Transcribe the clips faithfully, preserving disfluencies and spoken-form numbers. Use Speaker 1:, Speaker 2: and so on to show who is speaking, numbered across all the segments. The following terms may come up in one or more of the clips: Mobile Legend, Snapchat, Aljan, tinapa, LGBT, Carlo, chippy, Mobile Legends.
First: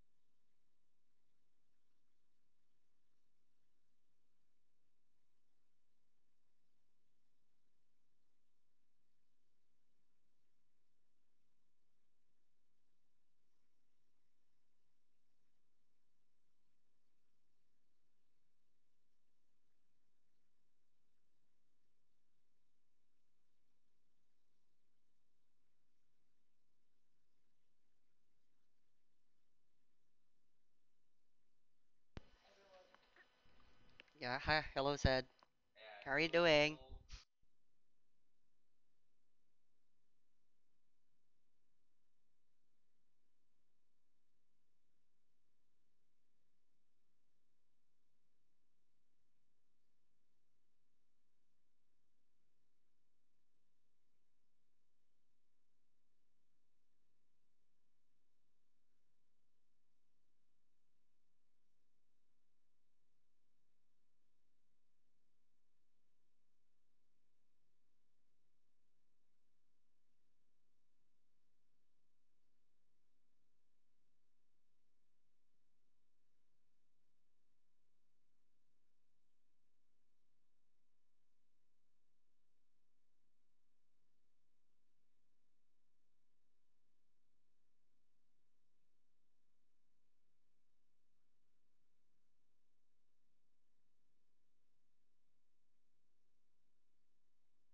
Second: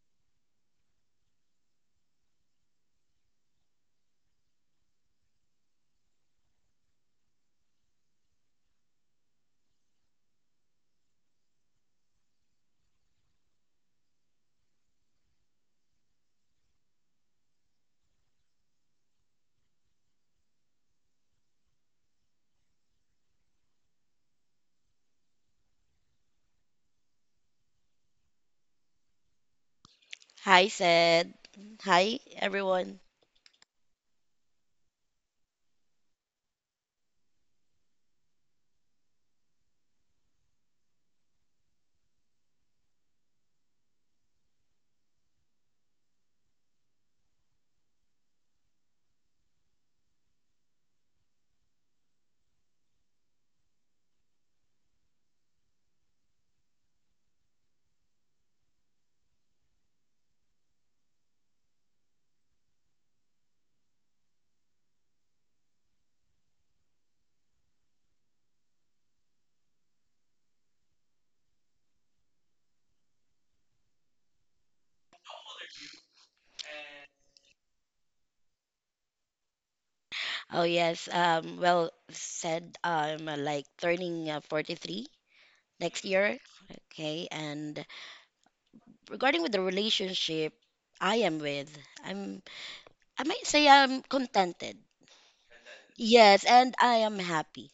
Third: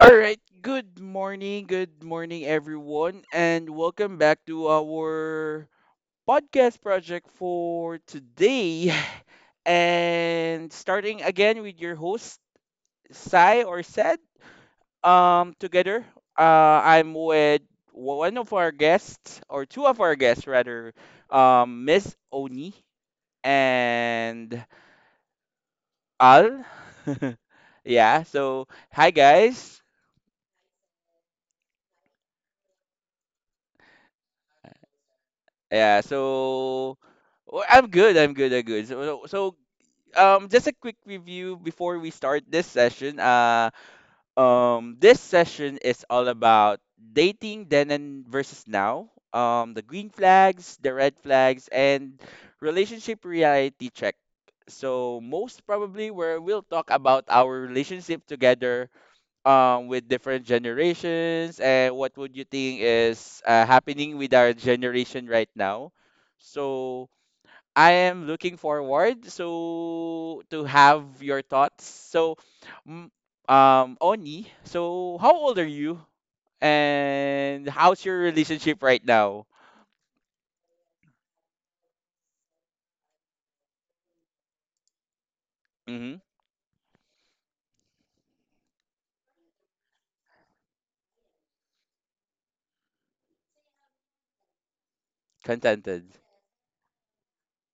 Speaker 1: All right. Good morning. Good morning, everyone, and welcome back to our podcast project for today. And starting again with your host, Sai or Said. Um, together, uh, I'm with one of our guests, or two of our guests rather, um, Miss Oni and Al. Yeah. So, hi guys.
Speaker 2: Hi, said. Hi, everyone.
Speaker 3: Yeah, hi, hello Zed.
Speaker 1: Yeah,
Speaker 3: How are you doing?
Speaker 1: so well, I'm good. I'm good. I'm good. So, so um, just a quick review before we start this session. Uh, um, this session is all about dating then and versus now. Um, the green flags, the red flags, and relationship reality check. So most probably, where we'll talk about our relationship together, um with different generations and what would you think is uh, happening with our generation right now, so I am looking forward so to have your thoughts. So mm, um Oni, so how old are you and how's your relationship right now?
Speaker 2: Oh, yes. Um, well, said I'm uh, like turning uh, forty-three next
Speaker 1: Hmm.
Speaker 2: year. Okay. And regarding with the relationship I am with, I'm, I might say I'm contented.
Speaker 1: Contented.
Speaker 2: Yes. And I am happy.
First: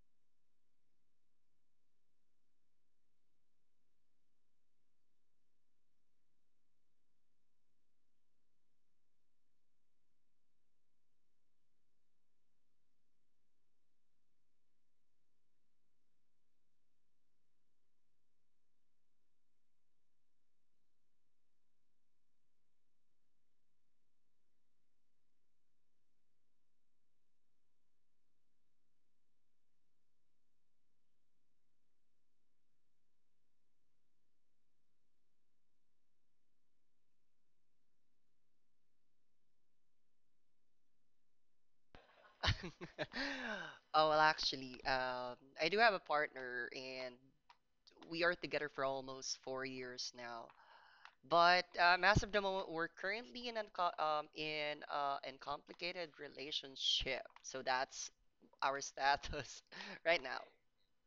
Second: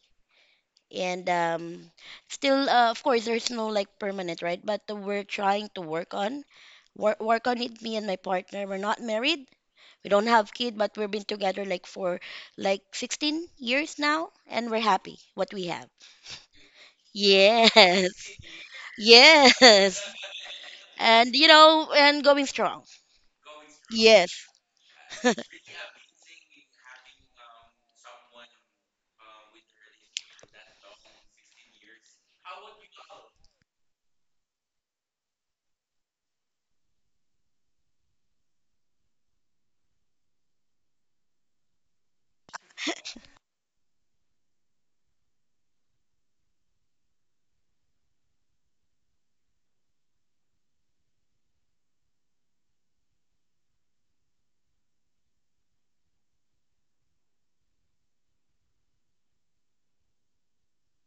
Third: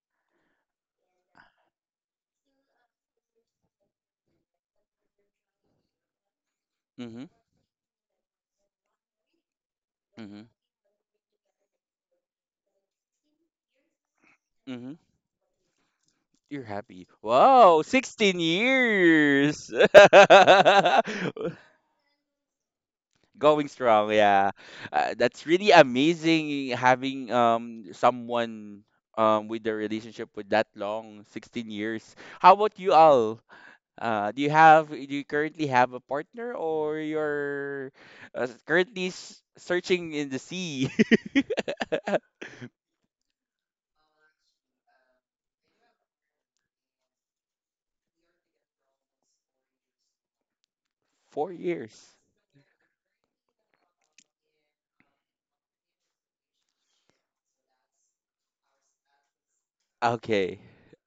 Speaker 2: And um, still uh, of course there's no like permanent right but uh, we're trying to work on work,
Speaker 1: Hmm.
Speaker 2: work on it, me and my partner, we're not married, we don't
Speaker 1: Hmm.
Speaker 2: have kid, but we've been together like for like sixteen years now and we're
Speaker 1: Hmm.
Speaker 2: happy what we have.
Speaker 1: You're happy. Wow,
Speaker 2: Yes.
Speaker 1: sixteen years.
Speaker 2: Yes. And you know, and going strong.
Speaker 1: Going strong,
Speaker 2: Yes.
Speaker 1: yeah. Uh, that's really amazing having um someone um with the relationship with that long, sixteen years. How about you, all uh do you have do you currently have a partner or you're uh, currently s- searching in the sea?
Speaker 3: Oh, well, actually, um, I do have a partner and we are together for almost four years now.
Speaker 1: four
Speaker 3: But um,
Speaker 1: years
Speaker 3: as of the moment, we're currently in an um, in uh, in complicated relationship. So that's our status right now.
Speaker 1: Okay.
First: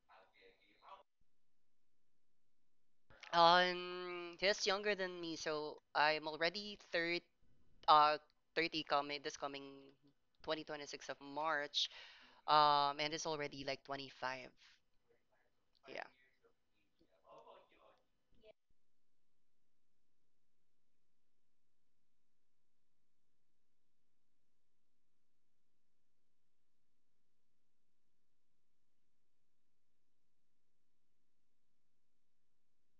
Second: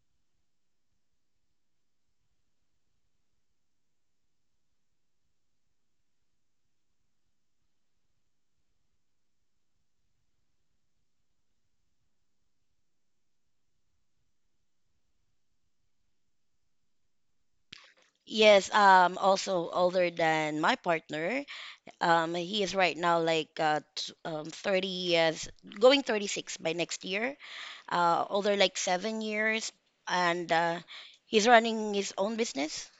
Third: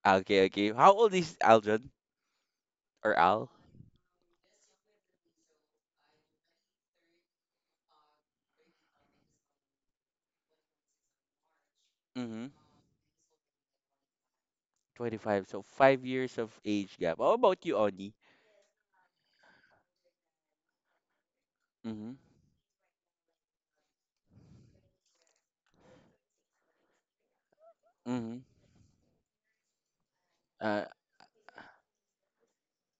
Speaker 1: Okay, okay. How old is Aldrin or Al?
Speaker 3: Um, he's younger than me, so I'm already third uh thirty coming this coming twenty twenty-six of March.
Speaker 1: Mm-hmm.
Speaker 3: um and it's already like twenty-five.
Speaker 1: twenty-five, so
Speaker 3: Yeah.
Speaker 1: five years of age gap. How about you, Oni?
Speaker 2: Yes. um also older than my partner.
Speaker 1: Mm-hmm.
Speaker 2: Um, he is right now like uh, t- um, thirty years, going thirty-six by next year, uh,
Speaker 1: Mm-hmm.
Speaker 2: older like seven years, and uh, he's running his own business.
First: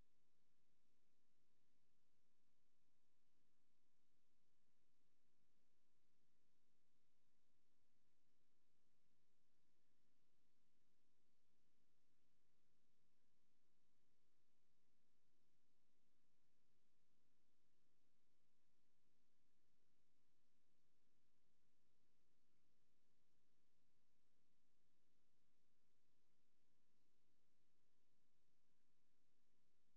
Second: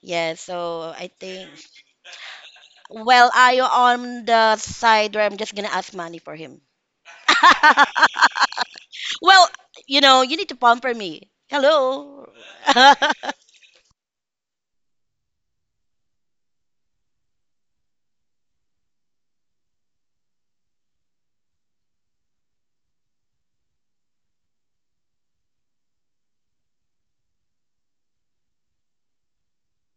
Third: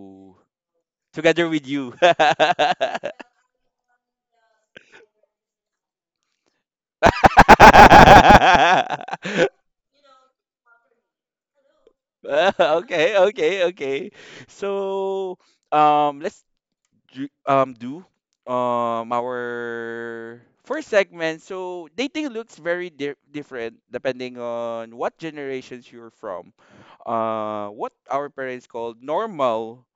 Speaker 2: Yeah, so I
Speaker 1: together
Speaker 2: think,
Speaker 1: with you. Okay,
Speaker 2: well, I on the side where I'm just gonna ask money for him. Well, you know, you need to pamper me. Hello.
Speaker 1: okay, okay. So, um, let's do, um do um our first segment. So dating looks very di- different depending on what generations you're from. Uh, what our parents called normal,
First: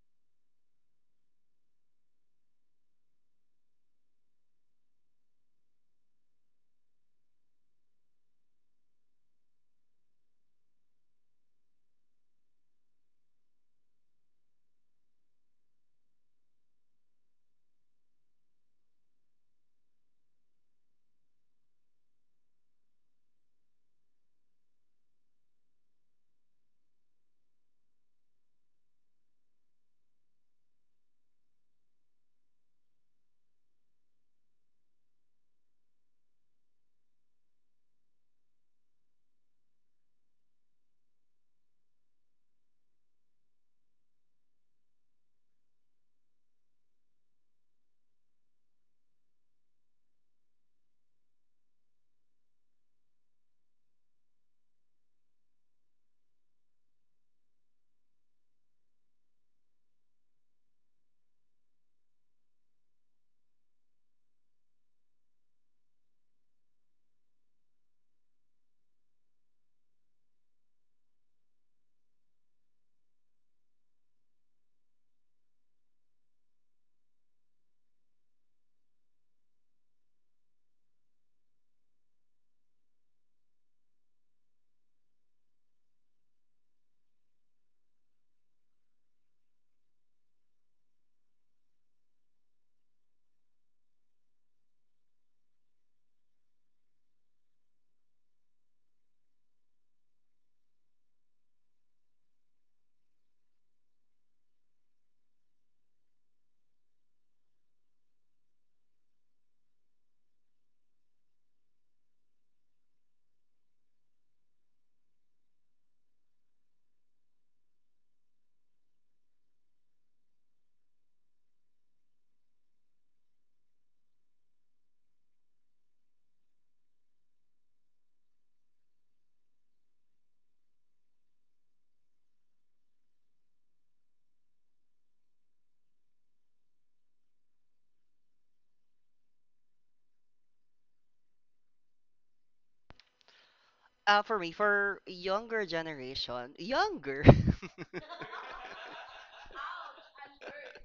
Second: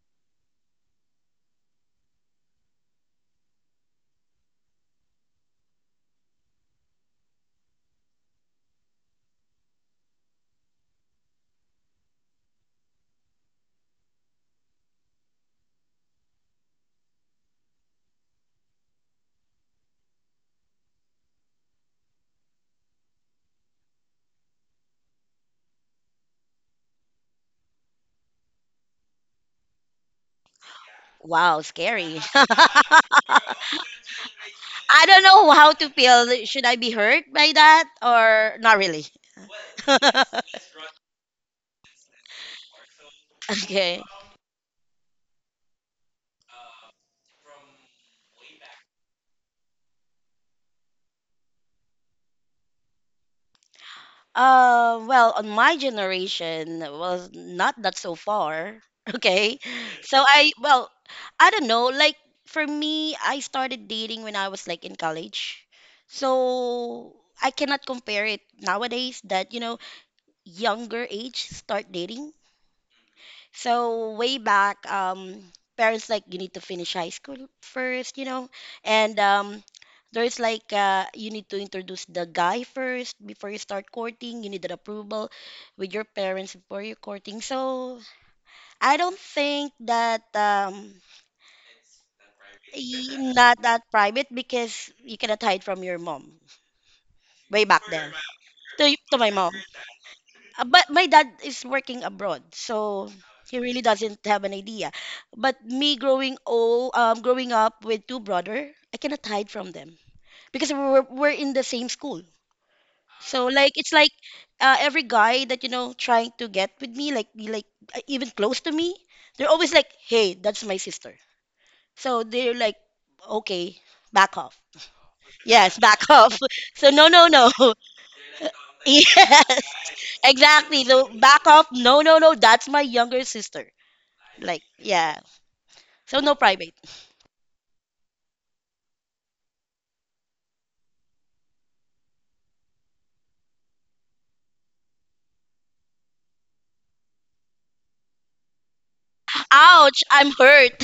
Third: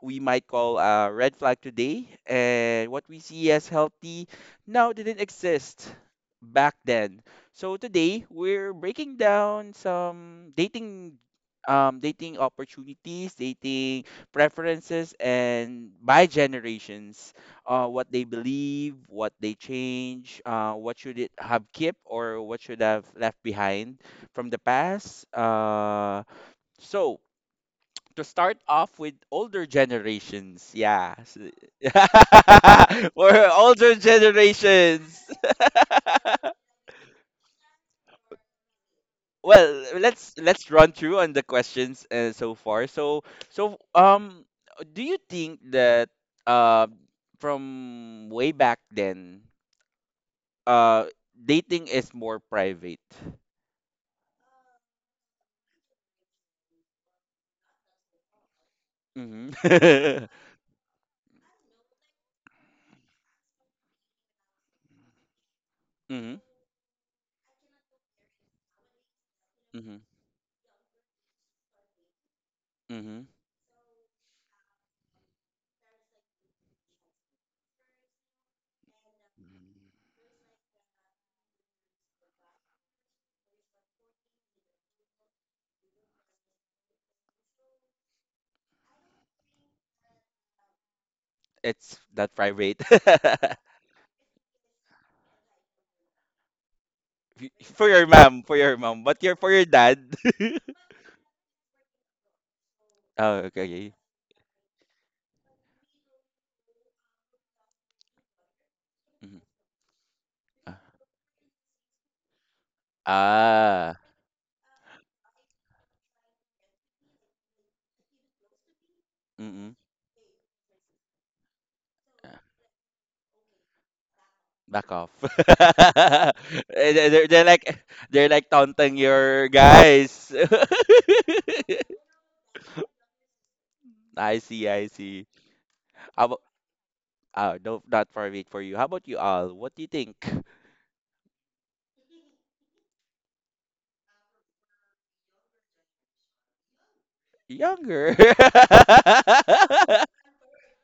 Speaker 1: we might call a red flag today, and what we see as healthy now didn't exist back then. So today we're breaking down some dating um dating opportunities, dating preferences and by generations, uh, what they believe, what they change, uh, what should it have kept or what should have left behind from the past. Uh, so to start off with older generations, yeah. S-
Speaker 2: Wow, scary.
Speaker 1: for
Speaker 2: I
Speaker 1: older generations,
Speaker 2: don't know how to feel. Should I be hurt by that or not really?
Speaker 1: well, let's let's run through on the questions uh, so far. so so
Speaker 2: Okay.
Speaker 1: um do you think that uh from way back then, uh dating is more private?
Speaker 2: Uh, well, on my generation was not that so far. Okay. So
Speaker 1: Mm-hmm.
Speaker 2: I, well, I don't know. Like for me, I started dating when I was like in college.
Speaker 1: Mm-hmm.
Speaker 2: So I cannot compare it nowadays that, you know,
Speaker 1: Mm-hmm.
Speaker 2: younger age start dating.
Speaker 1: Mm-hmm.
Speaker 2: So way back, um, parents like you need to finish high school first, you know, and um, there's like uh, you need to introduce the guy first before you start courting. You need an approval with your parents before you courting. So I don't think that um,
Speaker 1: It's that private.
Speaker 2: y- not that private because you cannot hide from your mom
Speaker 1: Y-
Speaker 2: way back
Speaker 1: for your
Speaker 2: then.
Speaker 1: mom, for your
Speaker 2: To,
Speaker 1: mom,
Speaker 2: to
Speaker 1: but
Speaker 2: my
Speaker 1: your, for
Speaker 2: mom.
Speaker 1: your dad.
Speaker 2: Uh, But my dad is working abroad, so
Speaker 1: Oh,
Speaker 2: he
Speaker 1: okay,
Speaker 2: really
Speaker 1: okay.
Speaker 2: doesn't have an idea. But me growing old, um, growing up with two brother, I cannot
Speaker 1: Mm-hmm.
Speaker 2: hide from them because
Speaker 1: Ah.
Speaker 2: we're we're in the same school. So like it's
Speaker 1: Ah.
Speaker 2: like uh, every guy that you know trying to get with me, like be like uh, even close to me, they're
Speaker 1: Mm-hmm.
Speaker 2: always like, "Hey, that's my sister." So they're like, "Okay, back off."
Speaker 1: Back off.
Speaker 2: Yes, back off. So no,
Speaker 1: they're, they're
Speaker 2: no,
Speaker 1: they're
Speaker 2: no.
Speaker 1: like they're like taunting
Speaker 2: Yes,
Speaker 1: your guys.
Speaker 2: exactly. So back off. No, no, no. That's my younger sister.
Speaker 1: I
Speaker 2: Like,
Speaker 1: see, I
Speaker 2: yeah.
Speaker 1: see.
Speaker 2: So
Speaker 1: How
Speaker 2: no
Speaker 1: about
Speaker 2: private.
Speaker 1: uh, no, not for me, for you. How about you, all? What do you think?
Speaker 3: uh For me, for younger generation, younger.
Speaker 1: Younger.
Speaker 2: Ouch, I'm hurt.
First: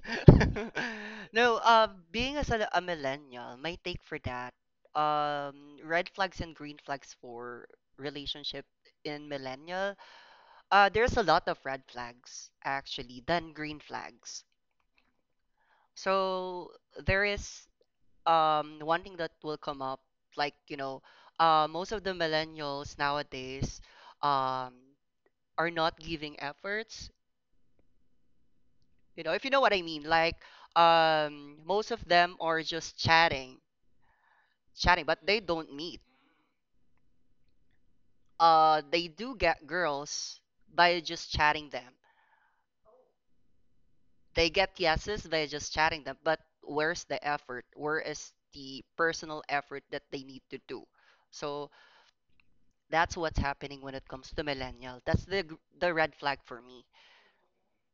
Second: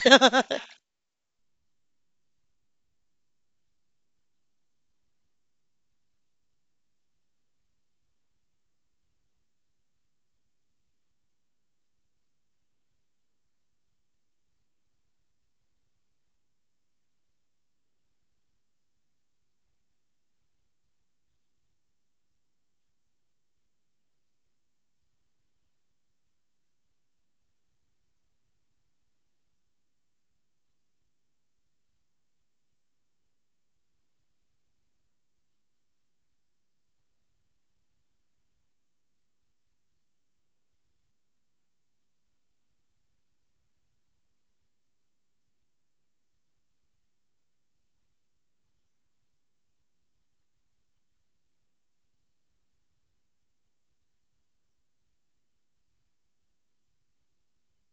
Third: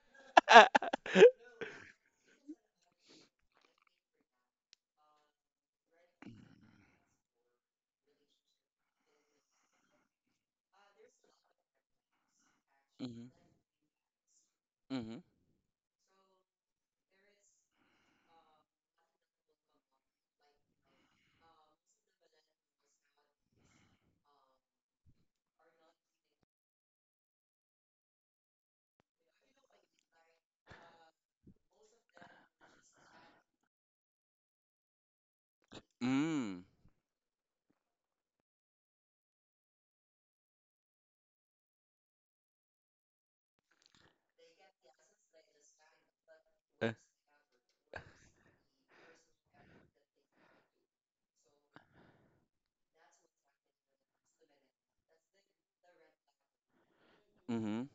Speaker 3: No, uh being as a, a millennial, my take for that um red flags and green flags for relationship in millennial, uh there's a lot of red flags actually
Speaker 1: Mhm,
Speaker 3: than green flags.
Speaker 1: mhm.
Speaker 3: So there is um one thing that will come up, like, you know, uh most of the millennials nowadays, um are not giving efforts. You know, if you know what I mean, like, um most of them are just chatting chatting but they don't meet.
Speaker 1: Mm.
Speaker 3: Uh they do get girls by just chatting them. They get yeses by just chatting them. But
Speaker 1: Uh,
Speaker 3: where's the effort? Where is the personal effort that they need to do? So that's what's happening when it comes to millennial. That's the gr- the red flag for me.
Speaker 1: mhm.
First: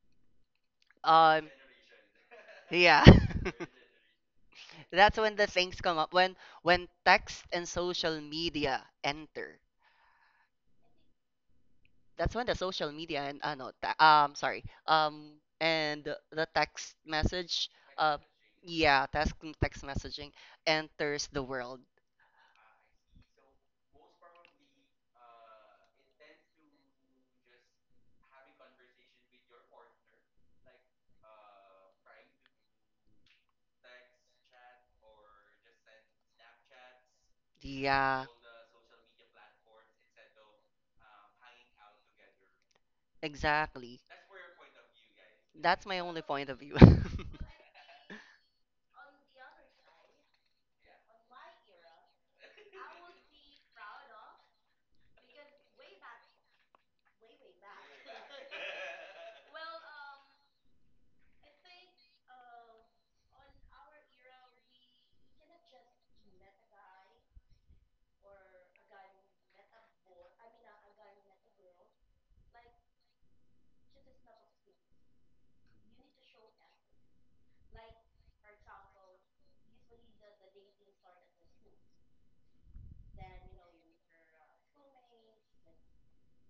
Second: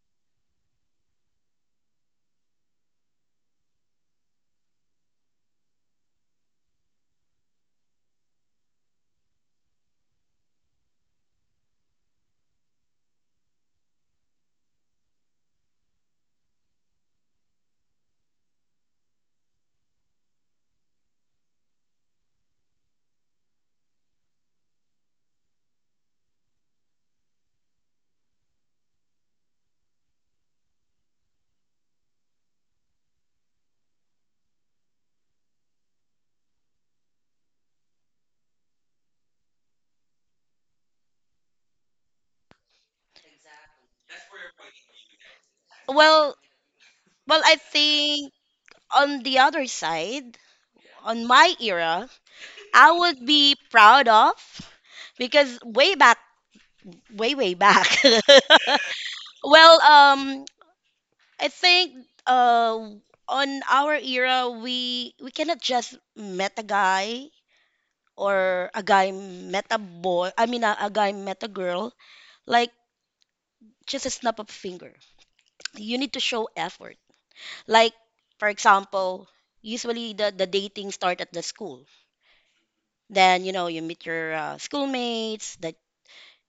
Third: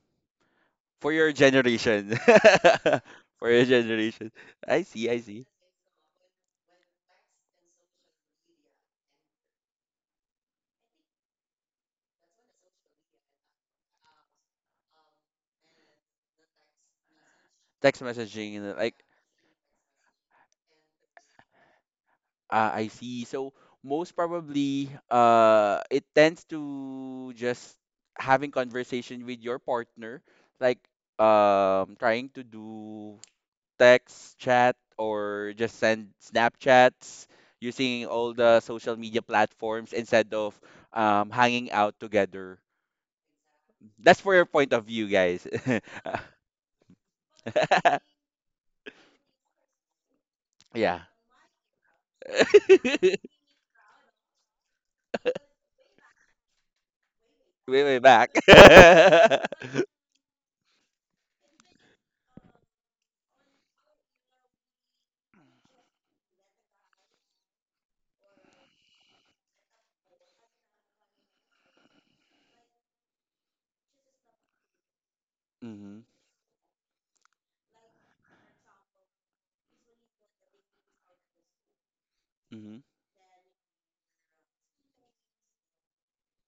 Speaker 1: For your
Speaker 3: um
Speaker 1: generation.
Speaker 3: yeah.
Speaker 1: For your generation. I see,
Speaker 3: That's
Speaker 1: I
Speaker 3: when
Speaker 1: see.
Speaker 3: the things come up, when when text and social media enter. That's when the social media, and uh, no, ta- um sorry, um and the the text message.
Speaker 1: Text
Speaker 3: uh
Speaker 1: messaging, and like—
Speaker 3: yeah, text text messaging enters the world.
Speaker 1: Ah, I see. So most probably, uh, it tends to just having conversation with your partner, like, um, trying to do text, chat, or just send Snapchats using
Speaker 3: Yeah,
Speaker 1: all the social media platforms instead of, um, hanging out together.
Speaker 3: exactly.
Speaker 1: That's for your point of view, guys.
Speaker 3: That's my only
Speaker 2: well,
Speaker 3: point of view.
Speaker 2: well I think on the other side,
Speaker 1: Yeah.
Speaker 2: on my era, I would be proud of because way back, way way
Speaker 1: Way,
Speaker 2: back.
Speaker 1: way back.
Speaker 2: Well, um I think uh on our era we we cannot just met a guy or a guy met a boy. I mean a, a guy met a girl like just a snap of finger. You
Speaker 1: Hmm.
Speaker 2: need to show effort. Like, for example, usually the, the dating start at the school.
Speaker 1: Hmm.
Speaker 2: Then, you know, you meet your uh, schoolmates that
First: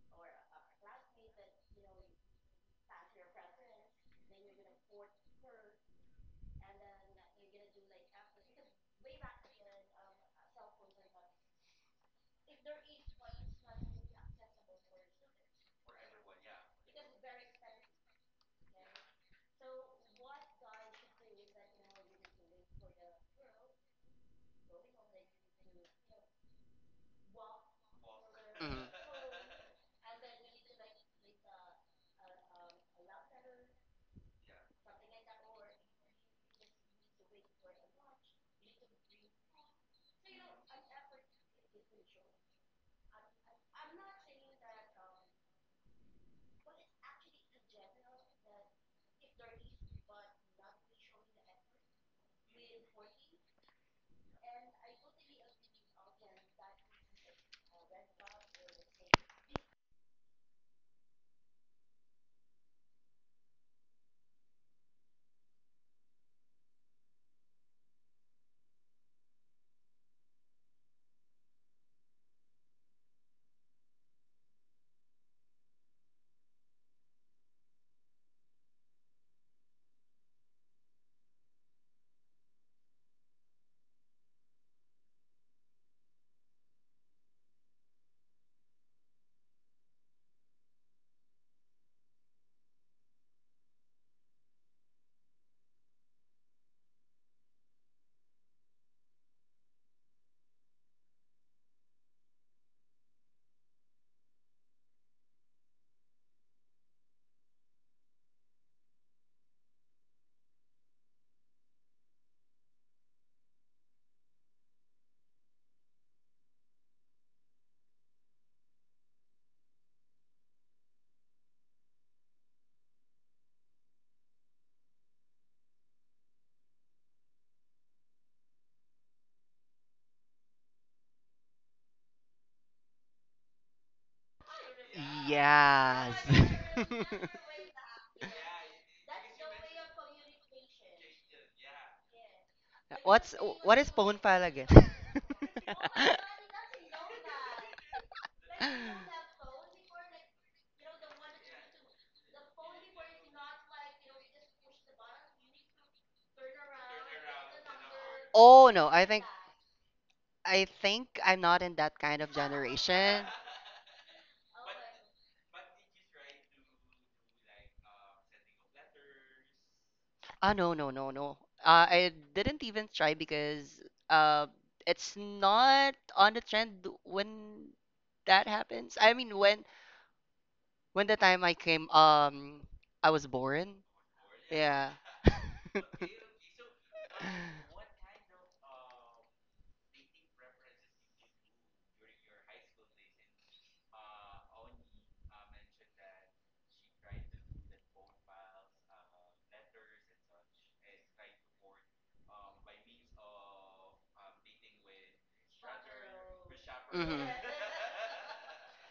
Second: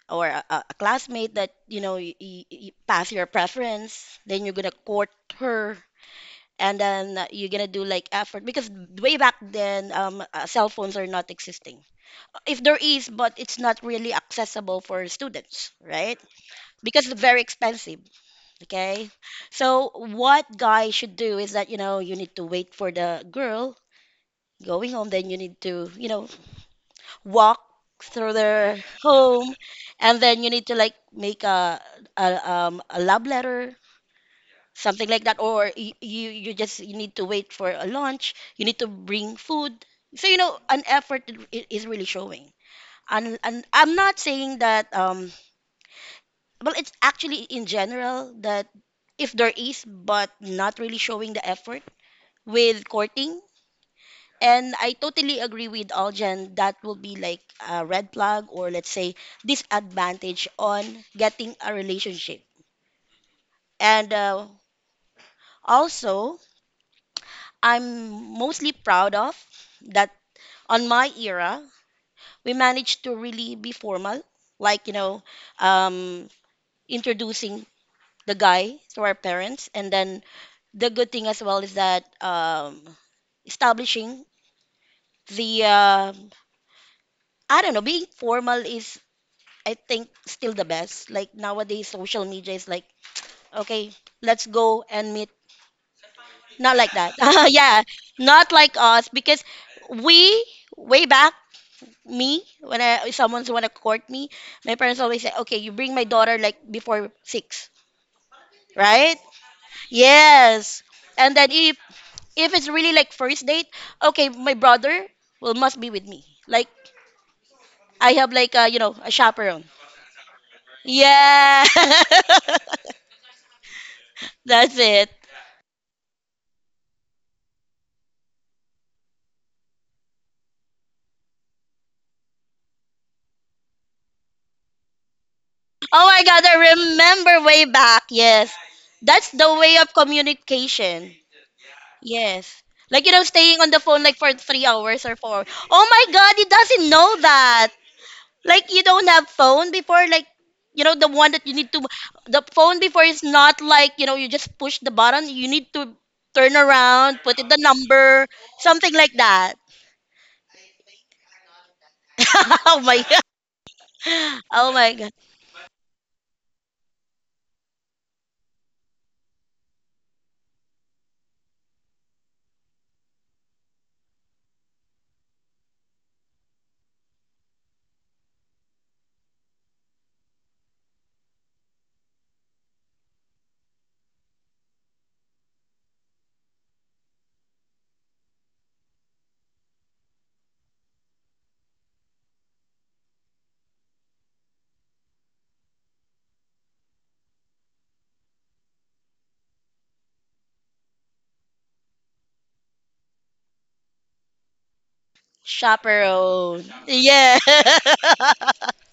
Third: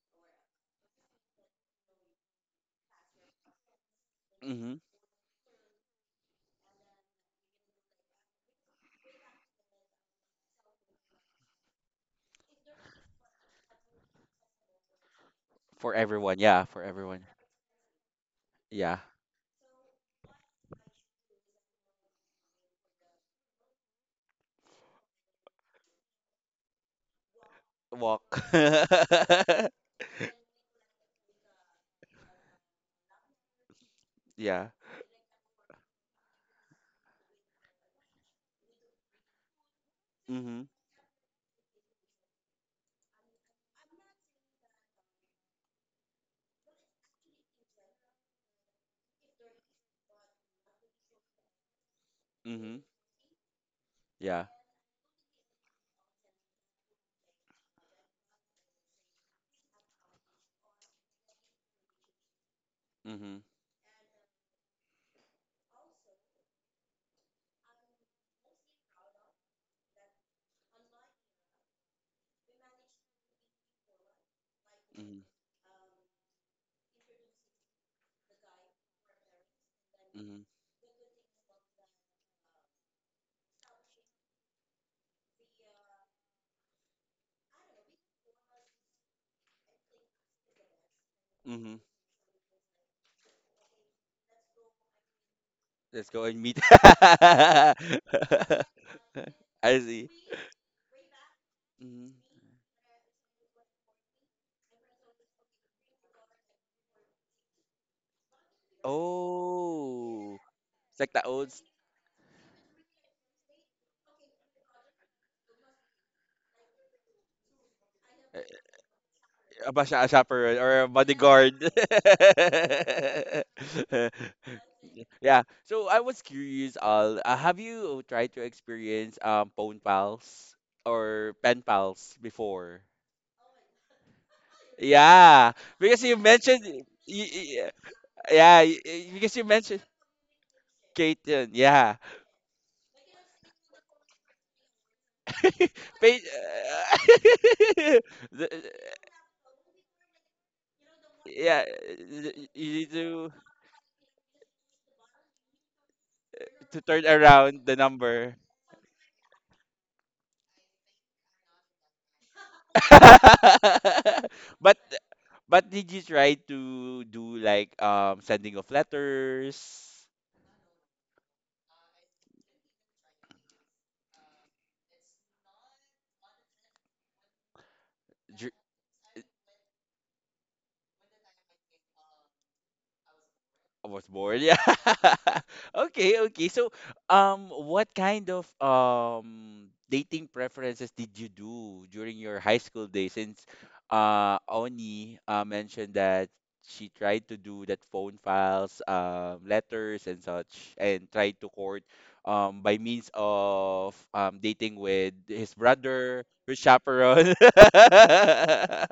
Speaker 2: or a, a a classmate that, you know, you, you pass your preference. Then you're
Speaker 1: Hmm.
Speaker 2: gonna court her. And then uh, you're gonna do like effort because way back then, um, uh, cell phones are not existing. If there is, but it's not really accessible for students,
Speaker 1: For
Speaker 2: right?
Speaker 1: everyone, yeah, for
Speaker 2: Because it's
Speaker 1: everyone.
Speaker 2: very expensive.
Speaker 1: Yeah.
Speaker 2: Okay. So what guy should do is that, you know, you need to wait for the girl going home, then you need to, you know, walk through
Speaker 1: Walk.
Speaker 2: their
Speaker 3: Mhm.
Speaker 2: home,
Speaker 1: Yeah.
Speaker 2: and then you need to like make a a, um, a love letter, something like that, or you, you you just you need to wait for a lunch. You need to bring food. So you know,
Speaker 1: Mhm.
Speaker 2: an effort i- i- is really showing. And, and I'm not saying that, um, well, it's actually in general that if there is, but not really showing the effort
Speaker 1: Mhm.
Speaker 2: with courting.
Speaker 1: Yeah.
Speaker 2: And I totally agree with Aljan. That will be like a red flag, or let's say disadvantage on getting a relationship.
Speaker 1: Mhm.
Speaker 2: And uh, also, I'm mostly proud of that on my era, we managed to really be formal, like, you
Speaker 1: Mhm.
Speaker 2: know, um, introducing the guy to our parents. And then
Speaker 1: Mhm.
Speaker 2: the good thing as well is that um, establishing the, uh, I don't know, being formal is I think still the best. Like
Speaker 1: Mhm.
Speaker 2: nowadays, social media is like, okay, let's go and meet.
Speaker 1: Let's go and meet.
Speaker 2: Not like that. Yeah, not
Speaker 1: I
Speaker 2: like us because
Speaker 1: see.
Speaker 2: we way back
Speaker 1: Mhm.
Speaker 2: me when I if someone's wanna court me, my parents always say, okay, you bring my daughter like before six, right?
Speaker 1: Oh,
Speaker 2: Yes.
Speaker 1: it's like the
Speaker 2: And then
Speaker 1: old.
Speaker 2: if if it's really like first date, okay, my brother will must be with me. Like I have like a, you know, a chaperone.
Speaker 1: A, ba- a chaperone or a bodyguard.
Speaker 2: Yeah. That's it.
Speaker 1: Yeah. So I was curious, Al, uh, have you tried to experience um phone pals or pen pals before? Yeah, because
Speaker 2: Oh
Speaker 3: Yes.
Speaker 1: you
Speaker 2: my God, I
Speaker 1: mentioned, y-
Speaker 2: remember way
Speaker 1: y-
Speaker 2: back. Yes.
Speaker 1: yeah, y- y-
Speaker 2: That's
Speaker 1: because you
Speaker 2: the way
Speaker 1: mentioned
Speaker 2: of communication.
Speaker 1: Caitlyn. Yeah.
Speaker 2: Yes. Like, you know,
Speaker 3: What's
Speaker 2: staying on
Speaker 3: what
Speaker 2: the
Speaker 3: is
Speaker 2: phone like
Speaker 3: phone
Speaker 2: for
Speaker 3: file
Speaker 2: three
Speaker 3: again?
Speaker 2: hours or four. Oh
Speaker 1: Pa-
Speaker 2: my God, he doesn't know that.
Speaker 1: The-
Speaker 2: Like, you don't have phone before, like, you know, the one that you
Speaker 1: yeah,
Speaker 2: need to, the
Speaker 1: y- you
Speaker 2: phone
Speaker 1: need
Speaker 2: before is
Speaker 1: to—
Speaker 2: not like, you know, you just push the button. You need to turn
Speaker 1: to turn
Speaker 2: around, put in the
Speaker 1: around the
Speaker 2: number,
Speaker 1: number.
Speaker 3: Oh no,
Speaker 2: something
Speaker 3: I
Speaker 2: like
Speaker 3: think
Speaker 2: that.
Speaker 3: I think I'm not in that kind of
Speaker 2: Oh my
Speaker 3: generation.
Speaker 2: God. Oh
Speaker 1: but
Speaker 2: my God.
Speaker 1: But did you try to do like, um sending of letters?
Speaker 3: Ah, no, no, no, no. Uh, I didn't even try because uh it's not on the trend when that happens. I mean, when when the time I came, um I was born.
Speaker 1: I was bored. Yeah.
Speaker 3: Yeah.
Speaker 1: Okay, okay. So, um, what kind of um dating preferences did you do during your high school days? Since uh Oni uh, mentioned that she tried to do that phone files, um, letters and such, and tried to court um by means of um dating with his brother, her
Speaker 2: Chaperone.
Speaker 3: Hmm.
Speaker 1: chaperone.
Speaker 2: Yeah.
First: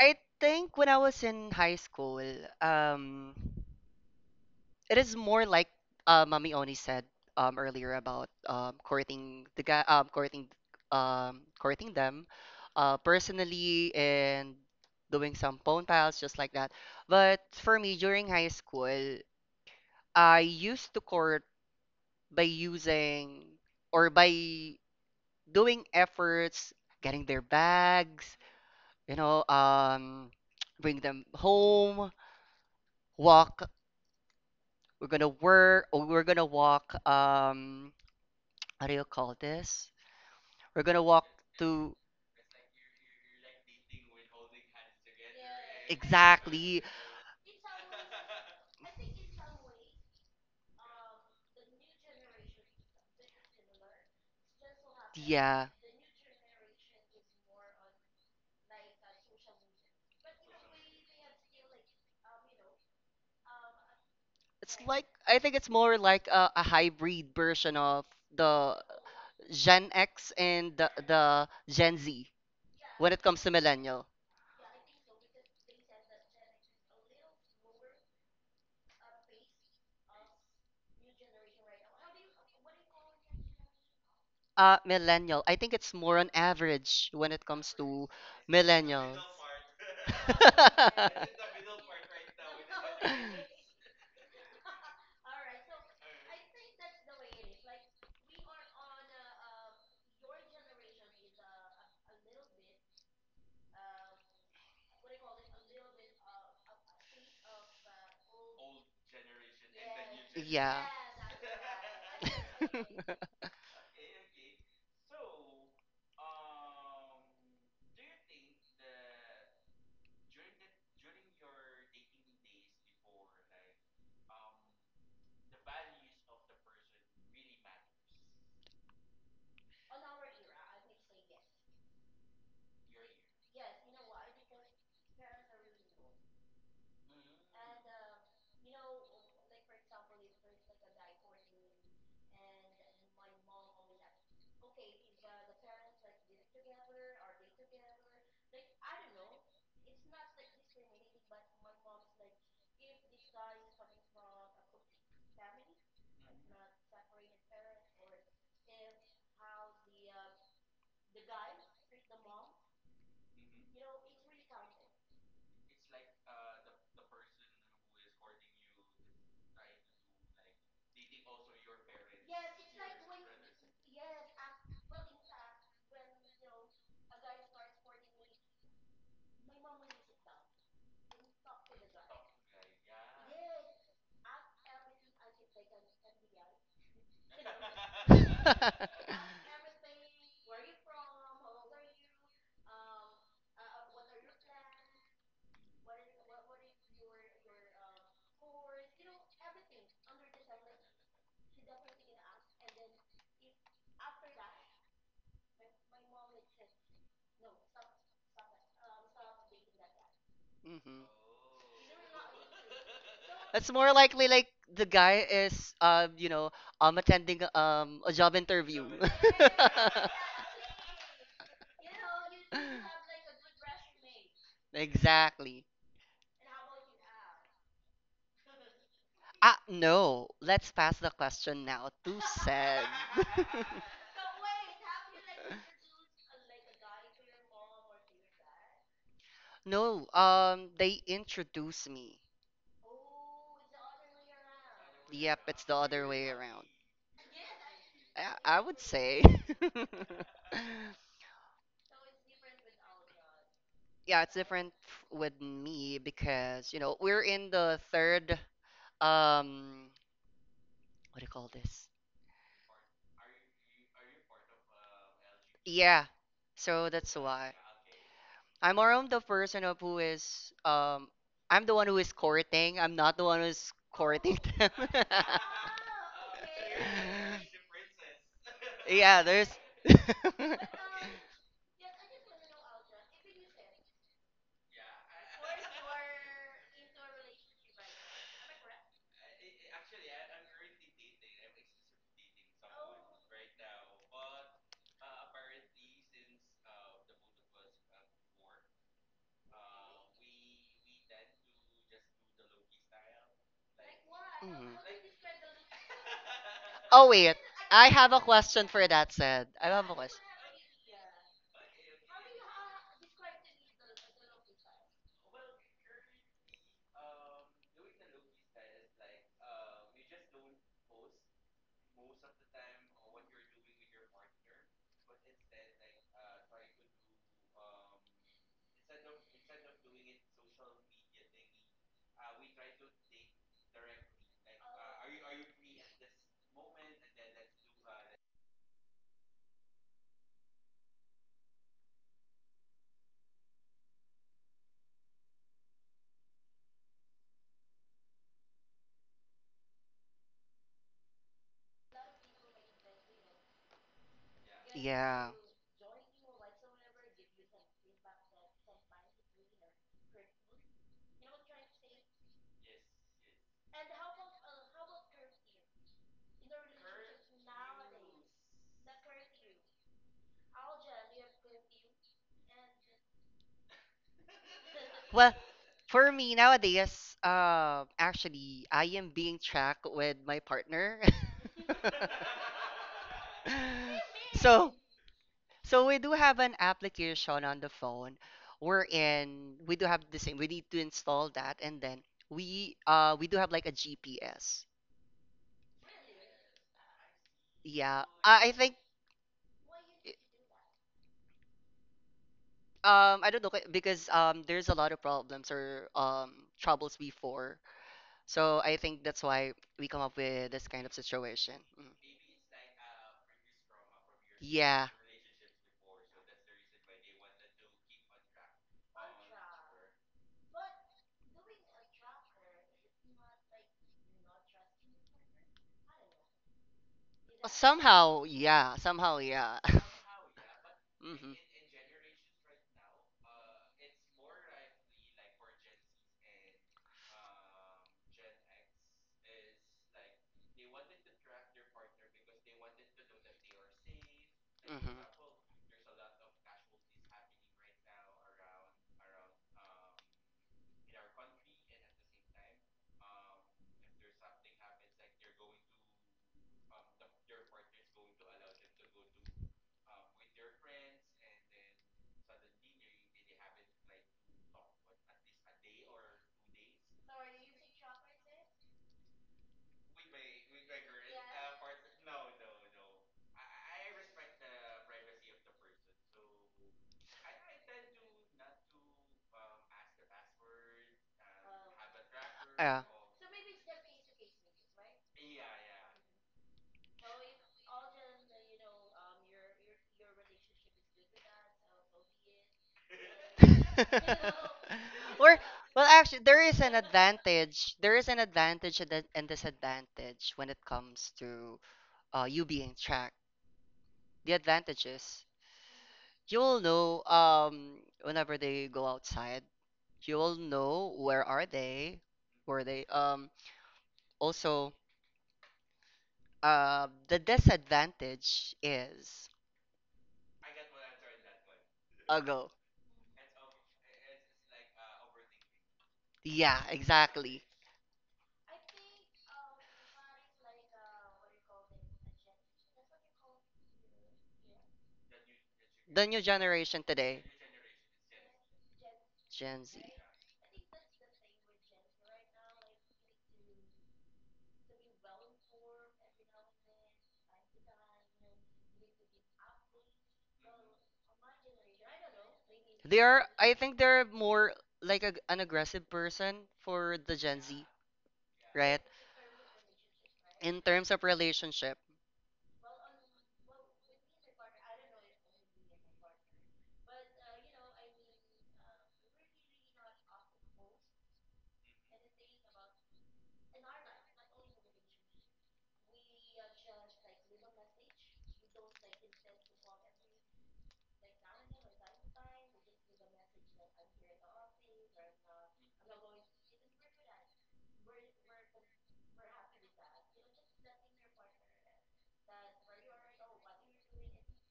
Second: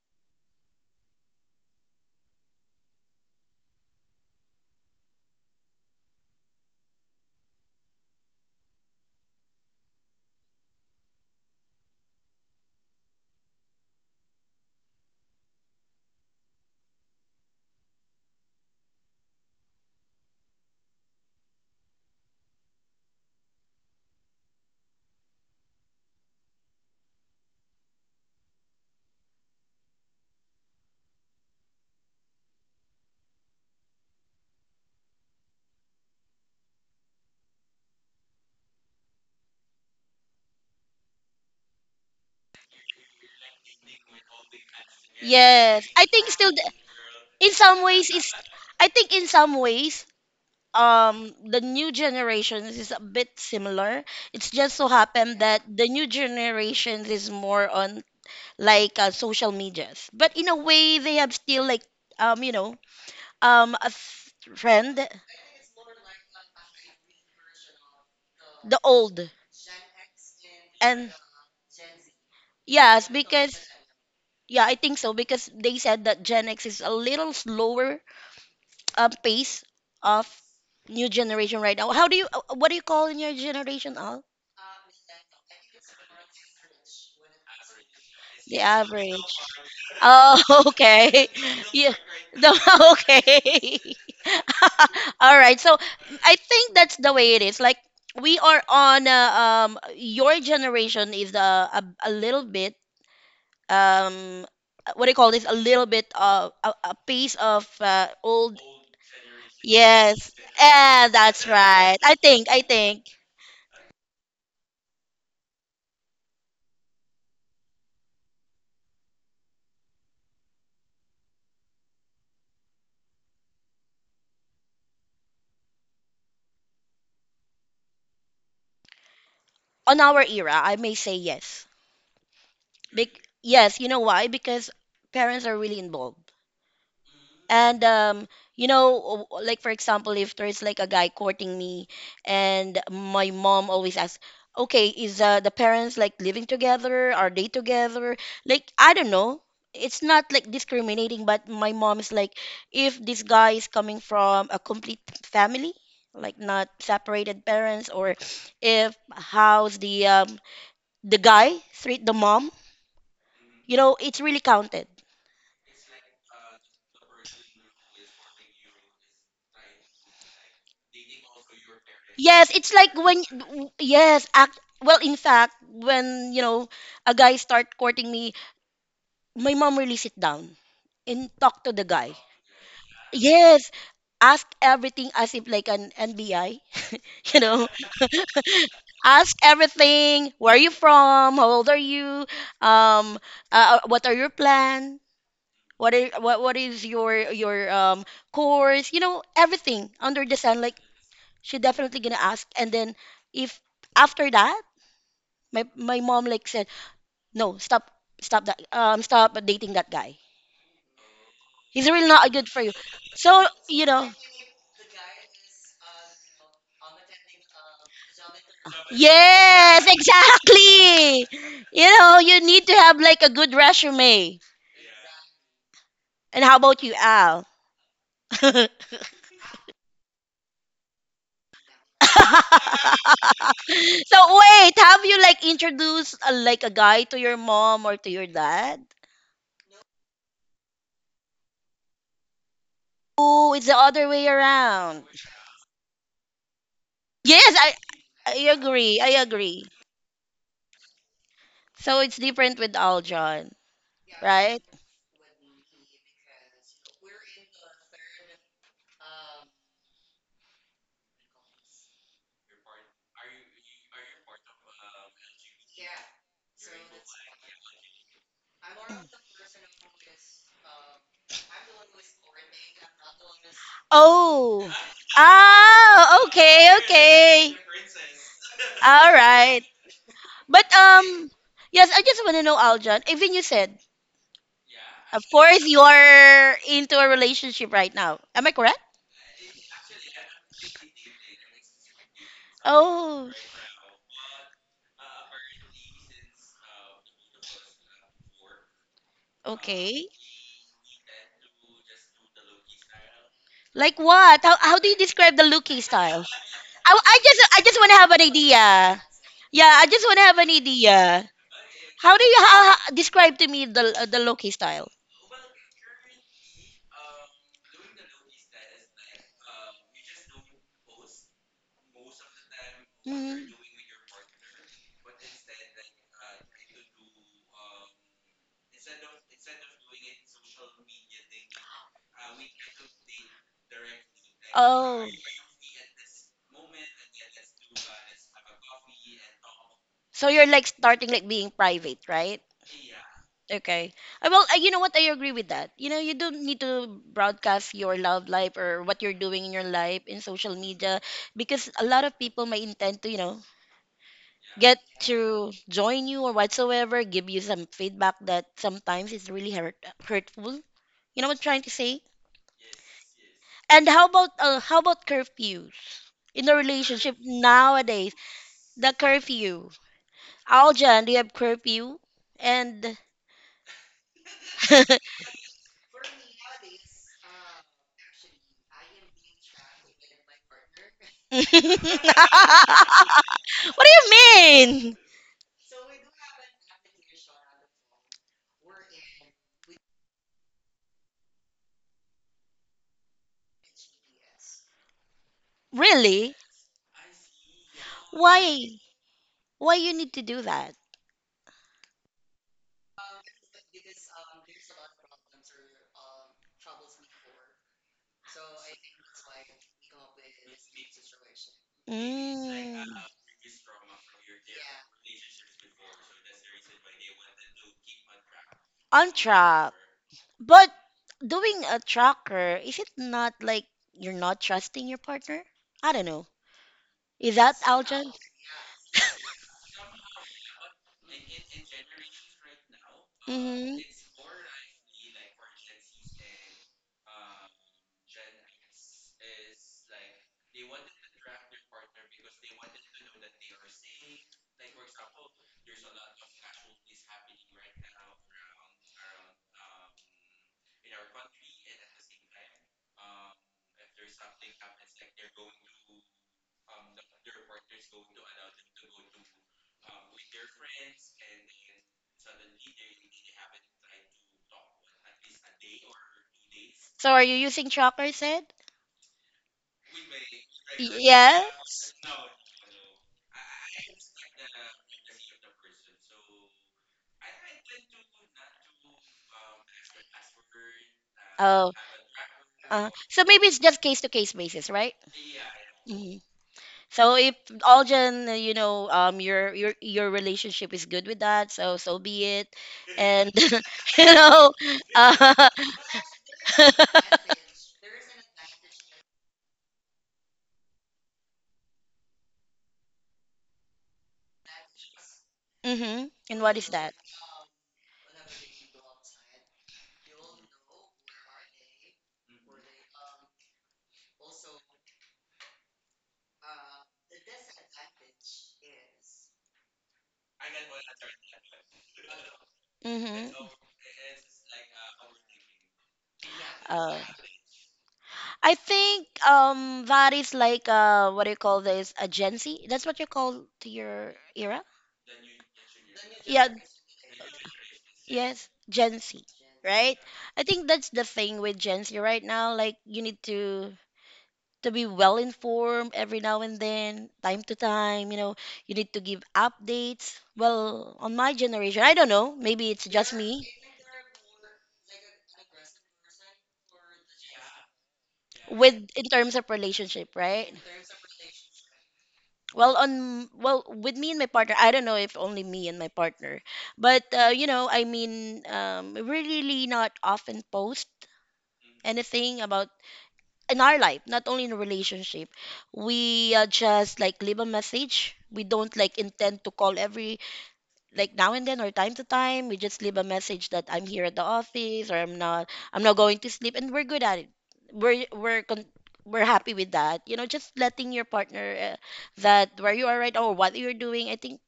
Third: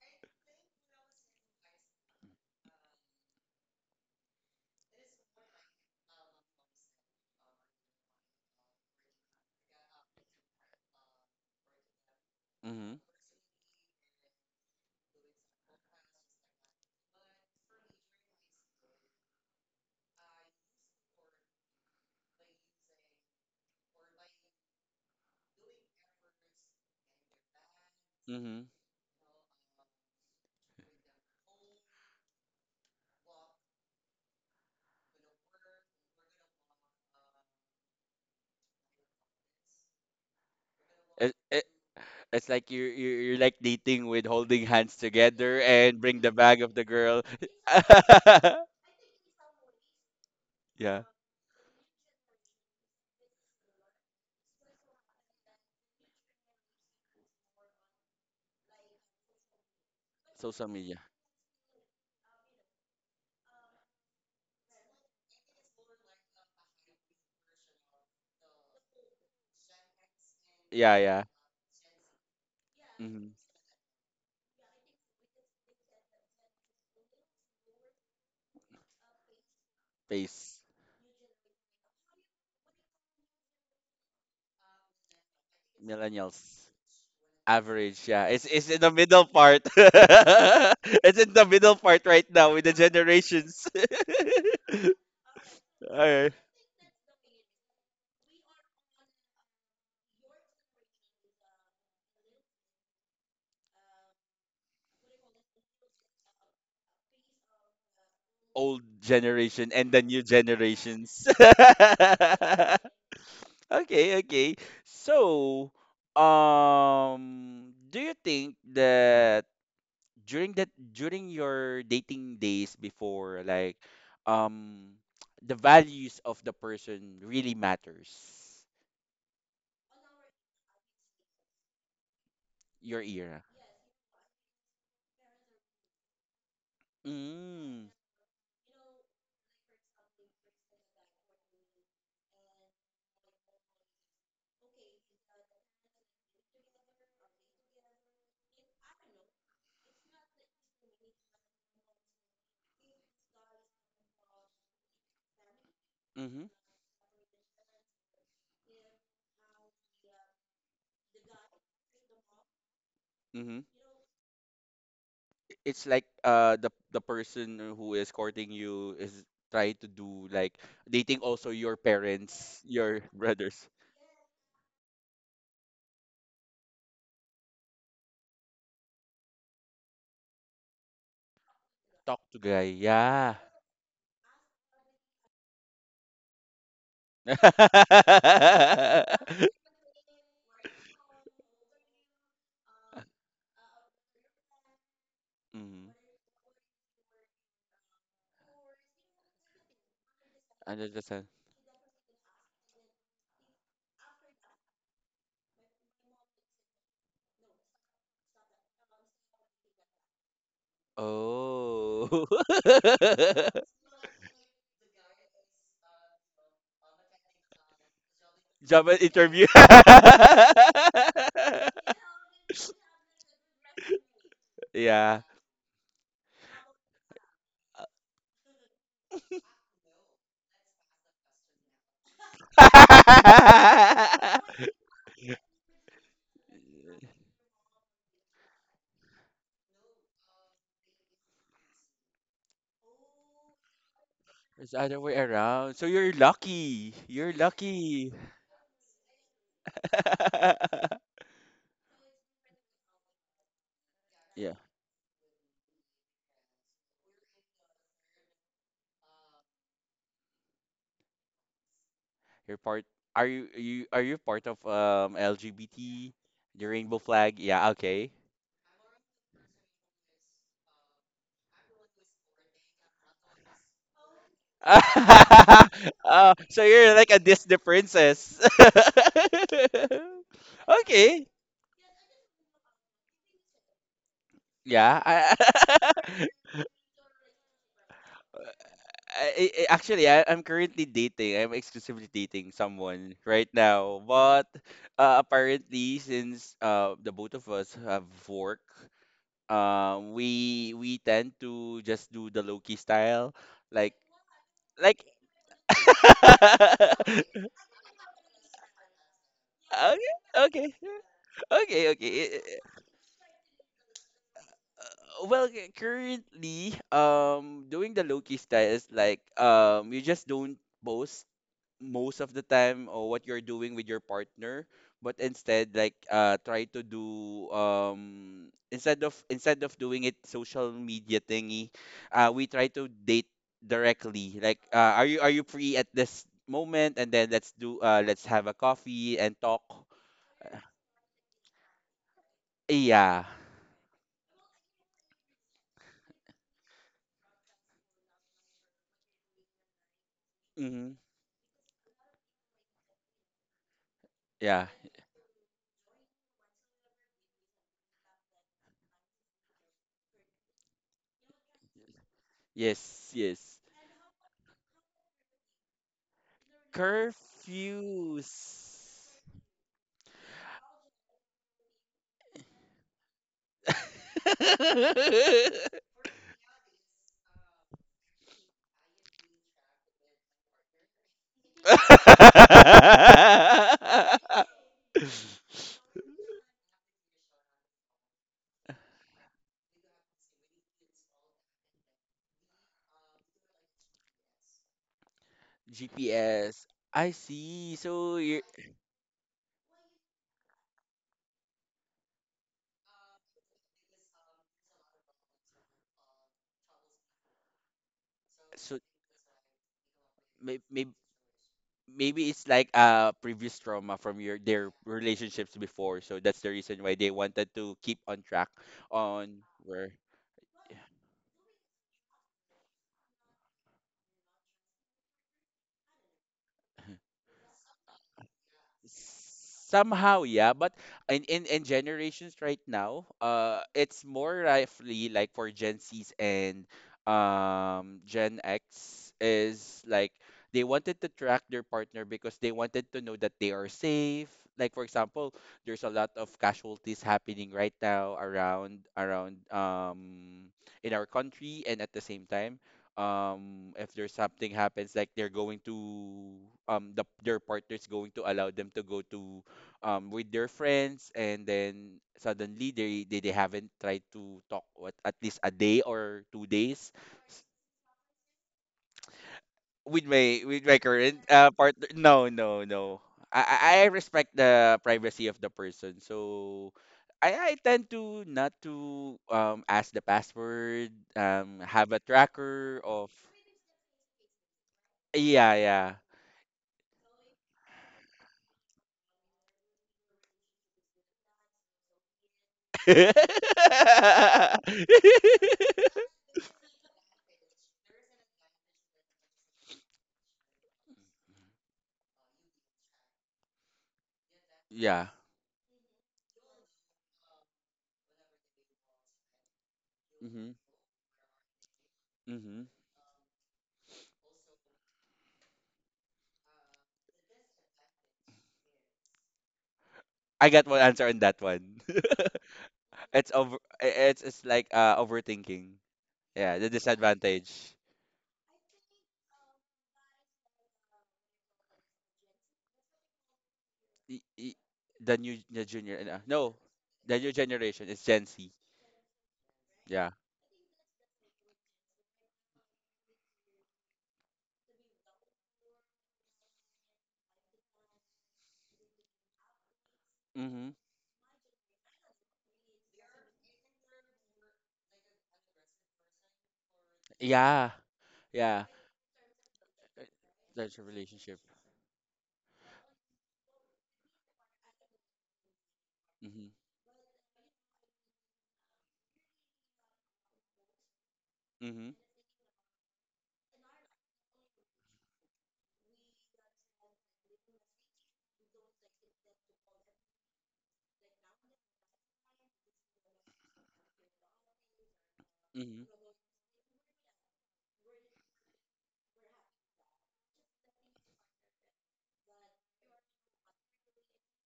Speaker 3: I think when I was in high school, um, it is more like, uh, Mami Oni said, um, earlier about, um, courting the guy, um, courting, um, courting them,
Speaker 1: Mm-hmm,
Speaker 3: uh, personally, and doing some phone piles just like that. But for me, during high school, I used to court by using or by doing efforts, getting their bags,
Speaker 1: mm-hmm.
Speaker 3: you know, um, bring them home, walk. We're gonna work, or we're gonna walk. Um, what do you call this? We're gonna walk
Speaker 1: It, it,
Speaker 3: to.
Speaker 1: it's like you're, you're you're like dating with holding hands together
Speaker 2: Yes.
Speaker 1: and
Speaker 2: I
Speaker 1: bring
Speaker 2: think
Speaker 1: the
Speaker 2: still
Speaker 1: bag
Speaker 2: th-
Speaker 1: of
Speaker 3: Exactly.
Speaker 1: the girl.
Speaker 2: in some ways it's I think in some ways
Speaker 1: Yeah.
Speaker 2: um the new generations is a bit similar. It's just so happened that
Speaker 3: Yeah,
Speaker 2: the new generations is more on like uh, social medias. But in a
Speaker 1: Social
Speaker 2: way
Speaker 1: media.
Speaker 2: they have still like um you know um a
Speaker 3: it's
Speaker 2: friend,
Speaker 3: like I think it's more like a, a hybrid version of the
Speaker 2: the old,
Speaker 3: Gen X and the,
Speaker 1: Yeah,
Speaker 2: and
Speaker 1: yeah.
Speaker 3: the Gen Z
Speaker 2: yes
Speaker 3: when it
Speaker 1: Mm-hmm.
Speaker 3: comes to
Speaker 2: because
Speaker 3: millennials.
Speaker 2: yeah I think so because they said that Gen X is a little slower, um, pace of
Speaker 1: Face.
Speaker 2: new generation right now. How do you uh, what do you call in your generation, Al?
Speaker 3: Uh, millennial. I think it's more on
Speaker 1: Millennials.
Speaker 3: average when it comes to
Speaker 1: Average, yeah. It's
Speaker 2: The
Speaker 1: it's in the
Speaker 3: millennials.
Speaker 1: middle
Speaker 2: average.
Speaker 1: part.
Speaker 2: Oh,
Speaker 1: It's
Speaker 2: okay.
Speaker 1: in the middle
Speaker 2: Yeah.
Speaker 1: part right now
Speaker 2: No,
Speaker 1: with the generations.
Speaker 2: okay. All right. So
Speaker 1: Alright.
Speaker 2: I think that's the way it is. Like we are on uh, um your generation is uh, a a little bit um what do you call this, a little bit of a, a piece of uh, old.
Speaker 1: Old generation and the new
Speaker 2: Yes.
Speaker 3: Yeah.
Speaker 2: Eh,
Speaker 1: generations.
Speaker 2: that's right. I think I think
Speaker 1: Okay, okay. So, um, do you think that during that during your dating days before, like, um, the values of the person really matters?
Speaker 2: on our era, I may say yes.
Speaker 1: Your
Speaker 2: Bec-
Speaker 1: era.
Speaker 2: yes, you know why? Because parents are really involved. And
Speaker 1: Mm.
Speaker 2: um, you know, o- like for example, if there's like a guy courting me, and my mom always asks, "Okay, is uh, the parents like living together? Are they together?" Like I don't know. It's not like discriminating, but my mom is like, if this guy is coming from a complete family, like
Speaker 1: Mm-hmm.
Speaker 2: not separated parents, or if how's the um, the guy treat the mom,
Speaker 1: Mm-hmm.
Speaker 2: you know, it's really counted.
Speaker 1: It's like uh the the person who is courting you is trying to do like dating also your
Speaker 2: Yes,
Speaker 1: parents,
Speaker 2: it's like
Speaker 1: your
Speaker 2: when
Speaker 1: brothers.
Speaker 2: yes, act well in fact, when you know a guy start courting me, my mom really sit down and talk to the guy.
Speaker 1: Talk to guy. Yeah.
Speaker 2: Yes, ask everything as if like an N B I, you know,
Speaker 1: Mhm.
Speaker 2: ask everything. Where are you from? How old are you? Um, uh, uh, what are your plan? What are what what is your your um course? You know, everything under the sun. Like
Speaker 1: Hundred percent.
Speaker 2: she definitely gonna ask, and then if after that my my mom like said no, stop, stop that um stop dating that guy,
Speaker 3: Mhm.
Speaker 2: he's really
Speaker 1: Oh.
Speaker 2: not good for you, so
Speaker 3: It's
Speaker 2: you
Speaker 3: more
Speaker 2: know.
Speaker 3: likely like the guy is, uh, you know, um attending um a job interview.
Speaker 1: Job and interview.
Speaker 2: Yes, exactly. You know, you need to have like a good resume.
Speaker 1: Yeah.
Speaker 3: Exactly.
Speaker 2: And how about you, Al? So
Speaker 3: Ah, no. Let's pass the question now to Seb.
Speaker 2: wait, have you like introduced uh, like a guy to your mom or to your dad?
Speaker 3: No, um, they introduced me.
Speaker 2: Oh, it's the other way
Speaker 1: It's the other
Speaker 2: around.
Speaker 1: way
Speaker 3: Yep, it's the
Speaker 1: around. So
Speaker 3: other
Speaker 1: you're
Speaker 3: way around.
Speaker 1: lucky. You're
Speaker 2: Yes. i
Speaker 1: lucky.
Speaker 2: i
Speaker 3: I, I would
Speaker 2: agree i
Speaker 3: say.
Speaker 2: agree So it's different with Aljon,
Speaker 3: Yeah, it's
Speaker 1: Yeah.
Speaker 2: right?
Speaker 3: different f- with me because, you know, we're in the third. um, what do you call this?
Speaker 1: You're part— are you, you are you part of um
Speaker 3: Yeah,
Speaker 1: L G B T? The
Speaker 3: so
Speaker 1: rainbow
Speaker 3: that's
Speaker 1: flag?
Speaker 3: why.
Speaker 1: Yeah, okay.
Speaker 3: I'm more of the person of who is, um I'm the one who is courting. I'm not the one who's courting them.
Speaker 2: Oh. Oh,
Speaker 1: Oh, so
Speaker 2: okay,
Speaker 1: you're like a
Speaker 2: okay.
Speaker 1: Disney princess.
Speaker 2: All
Speaker 3: Yeah, there's
Speaker 2: right.
Speaker 3: Mhm.
Speaker 2: But
Speaker 1: Okay.
Speaker 2: um yes, I just want to know Aljon, even you said,
Speaker 1: Yeah.
Speaker 2: of course you
Speaker 1: I,
Speaker 2: are into a relationship right now. Am I correct?
Speaker 1: I, I- actually, I, I'm currently dating. I'm exclusively dating someone
Speaker 2: Oh,
Speaker 1: right now. But uh, apparently, since uh, the both of us have work, uh,
Speaker 2: okay.
Speaker 1: we we tend to just do the low-key style. Like,
Speaker 2: Like what? How how do you
Speaker 1: like.
Speaker 2: describe the looking style? I,
Speaker 3: Oh
Speaker 2: I
Speaker 3: wait.
Speaker 2: just I just
Speaker 3: I
Speaker 2: want to have
Speaker 3: have a
Speaker 2: an idea.
Speaker 3: question for that said. I
Speaker 2: Yeah, I
Speaker 3: have a
Speaker 2: just
Speaker 1: Okay,
Speaker 3: question.
Speaker 2: want to have an
Speaker 1: okay.
Speaker 2: idea.
Speaker 1: Okay, okay.
Speaker 2: How do you how, how- describe to me the uh, the loki style?
Speaker 1: Well, cu- currently, um, doing the low-key style is like, um, you just don't post most of the time or what you're
Speaker 2: Mhm.
Speaker 1: doing with your partner, but instead like uh try to do, um instead of instead of doing it social media thingy, uh we try to date directly. Like, uh, are
Speaker 2: Oh.
Speaker 1: you are you free at this moment? And then let's do— uh, let's have a coffee and talk.
Speaker 2: So you're like starting like being private, right?
Speaker 1: Yeah.
Speaker 2: Okay. Uh, Well, uh, you know what? I agree with that. You know, you don't need to broadcast your love life or what you're doing in your life in social
Speaker 1: Mm-hmm.
Speaker 2: media because a lot of people may intend to, you know,
Speaker 1: Yeah.
Speaker 2: get
Speaker 3: Yeah.
Speaker 2: to join you or whatsoever, give you some feedback that sometimes is really hurt, hurtful. You know what I'm trying to say?
Speaker 1: Yes, yes.
Speaker 2: And how about uh, how about curfews in a relationship nowadays? The
Speaker 1: Curfews.
Speaker 2: curfew. Aljan, do you have curfew? And
Speaker 3: Well, for me nowadays, uh, actually, I am being tracked with my partner.
Speaker 2: What do you
Speaker 3: so,
Speaker 2: mean?
Speaker 3: so we do have an application on the phone wherein we do have the same. We need to install that, and then we uh we do have like a G P S.
Speaker 2: Really?
Speaker 1: G P S. I see.
Speaker 3: Yeah,
Speaker 1: So you—
Speaker 3: I, I think,
Speaker 2: Why? Why you need to do that?
Speaker 3: um I don't know because um there's a lot of problems or um troubles before. So I
Speaker 1: so
Speaker 3: think that's why we come up with
Speaker 1: may,
Speaker 3: this kind
Speaker 1: may,
Speaker 3: of situation. Mm.
Speaker 1: maybe it's like
Speaker 2: Mm,
Speaker 1: a previous trauma from your, their
Speaker 3: Yeah.
Speaker 1: relationships before. So that's the reason why they wanted to keep on track
Speaker 2: on
Speaker 1: on
Speaker 2: track.
Speaker 1: where.
Speaker 2: But doing a tracker, is it not like you're not trusting your partner? I don't know. Is
Speaker 3: Well,
Speaker 2: that Aljan?
Speaker 3: somehow, yeah. Somehow, yeah.
Speaker 1: Somehow, yeah, but
Speaker 3: Hmm,
Speaker 1: in,
Speaker 3: hmm.
Speaker 1: in in generations right now, uh
Speaker 2: Mm-hmm.
Speaker 1: it's more roughly like for Gen Z's and um Gen X is like, they wanted to track their partner because they wanted to know that they are safe. Like for example, there's a lot of casualties happening right now around, around um in our country, and at the same time, um if there's something happens, like they're going to, um the their partner's going to allow them to go to, um with their friends, and then suddenly they, they, they haven't tried to talk, what, at least a day or two days.
Speaker 2: So are you
Speaker 1: S-
Speaker 2: using tracker Ed?
Speaker 1: with my, with my current uh partner,
Speaker 2: Yes.
Speaker 1: no, no, no. I I I respect the privacy of the person, so I I tend to not to um ask the password, um
Speaker 2: Oh,
Speaker 1: have a tracker
Speaker 3: Yeah.
Speaker 2: uh,
Speaker 1: of—
Speaker 2: so maybe it's just case to case basis, right?
Speaker 1: Yeah, yeah.
Speaker 2: Mhm. So if Aljan, uh, you know, um, your your your relationship is good with that, so so be it. And you know,
Speaker 3: Or,
Speaker 2: uh,
Speaker 3: well, actually, there is an advantage there is an advantage and a and disadvantage when it comes to, uh, you being tracked. The advantage
Speaker 1: Yeah.
Speaker 3: is,
Speaker 2: hmm. And what
Speaker 3: you'll
Speaker 2: is that?
Speaker 3: know, um whenever they go outside, you'll
Speaker 1: Mhm.
Speaker 3: know where are they, where
Speaker 1: Mhm.
Speaker 3: they um also uh the disadvantage is
Speaker 1: I got one answer on that one.
Speaker 3: a go.
Speaker 2: Mm-hmm.
Speaker 1: It's over— i- it's it's like, uh, overthinking. Yeah,
Speaker 3: Yeah,
Speaker 1: the
Speaker 2: Uh,
Speaker 3: exactly.
Speaker 1: disadvantage.
Speaker 2: I think um that is like uh what do you call this, a Gen Z? That's what you call to your
Speaker 1: Y- y-
Speaker 2: era?
Speaker 1: The new, the junior,
Speaker 3: The
Speaker 1: uh,
Speaker 3: new
Speaker 2: Yeah,
Speaker 1: no,
Speaker 3: generation
Speaker 1: the
Speaker 3: today,
Speaker 1: new generation is Gen Z.
Speaker 2: yes, Gen Z,
Speaker 3: Gen Z.
Speaker 2: right?
Speaker 1: Yeah.
Speaker 2: I think that's the thing with Gen Z right now. Like you need to to be well informed every now and then, time to time. You know, you need to give updates.
Speaker 1: Mhm.
Speaker 2: Well, on my generation, I don't know. Maybe it's
Speaker 3: They
Speaker 2: just
Speaker 3: are,
Speaker 2: me
Speaker 3: I think they're more like a, an aggressive person for the Gen Z,
Speaker 1: Yeah. Yeah.
Speaker 3: right?
Speaker 2: with in terms of
Speaker 1: Uh,
Speaker 2: relationship, right?
Speaker 3: In
Speaker 1: that's a
Speaker 3: terms of
Speaker 1: relationship.
Speaker 3: relationship.
Speaker 2: well on well with me and my partner, I don't know if only me and my partner.
Speaker 1: Mhm.
Speaker 2: But uh, you know, I mean, um we really not often post
Speaker 1: Mhm.
Speaker 2: anything about in our life, not only in a relationship. We uh, just like leave a message. We don't like intend to call every like now and then or time to time. We just leave a message that I'm here at the office or I'm not, i'm
Speaker 1: Hmm.
Speaker 2: not going to sleep, and we're good at it. We're we're con- we're happy with that. You know, just letting your partner uh, that where you are right now or what you're doing, I think.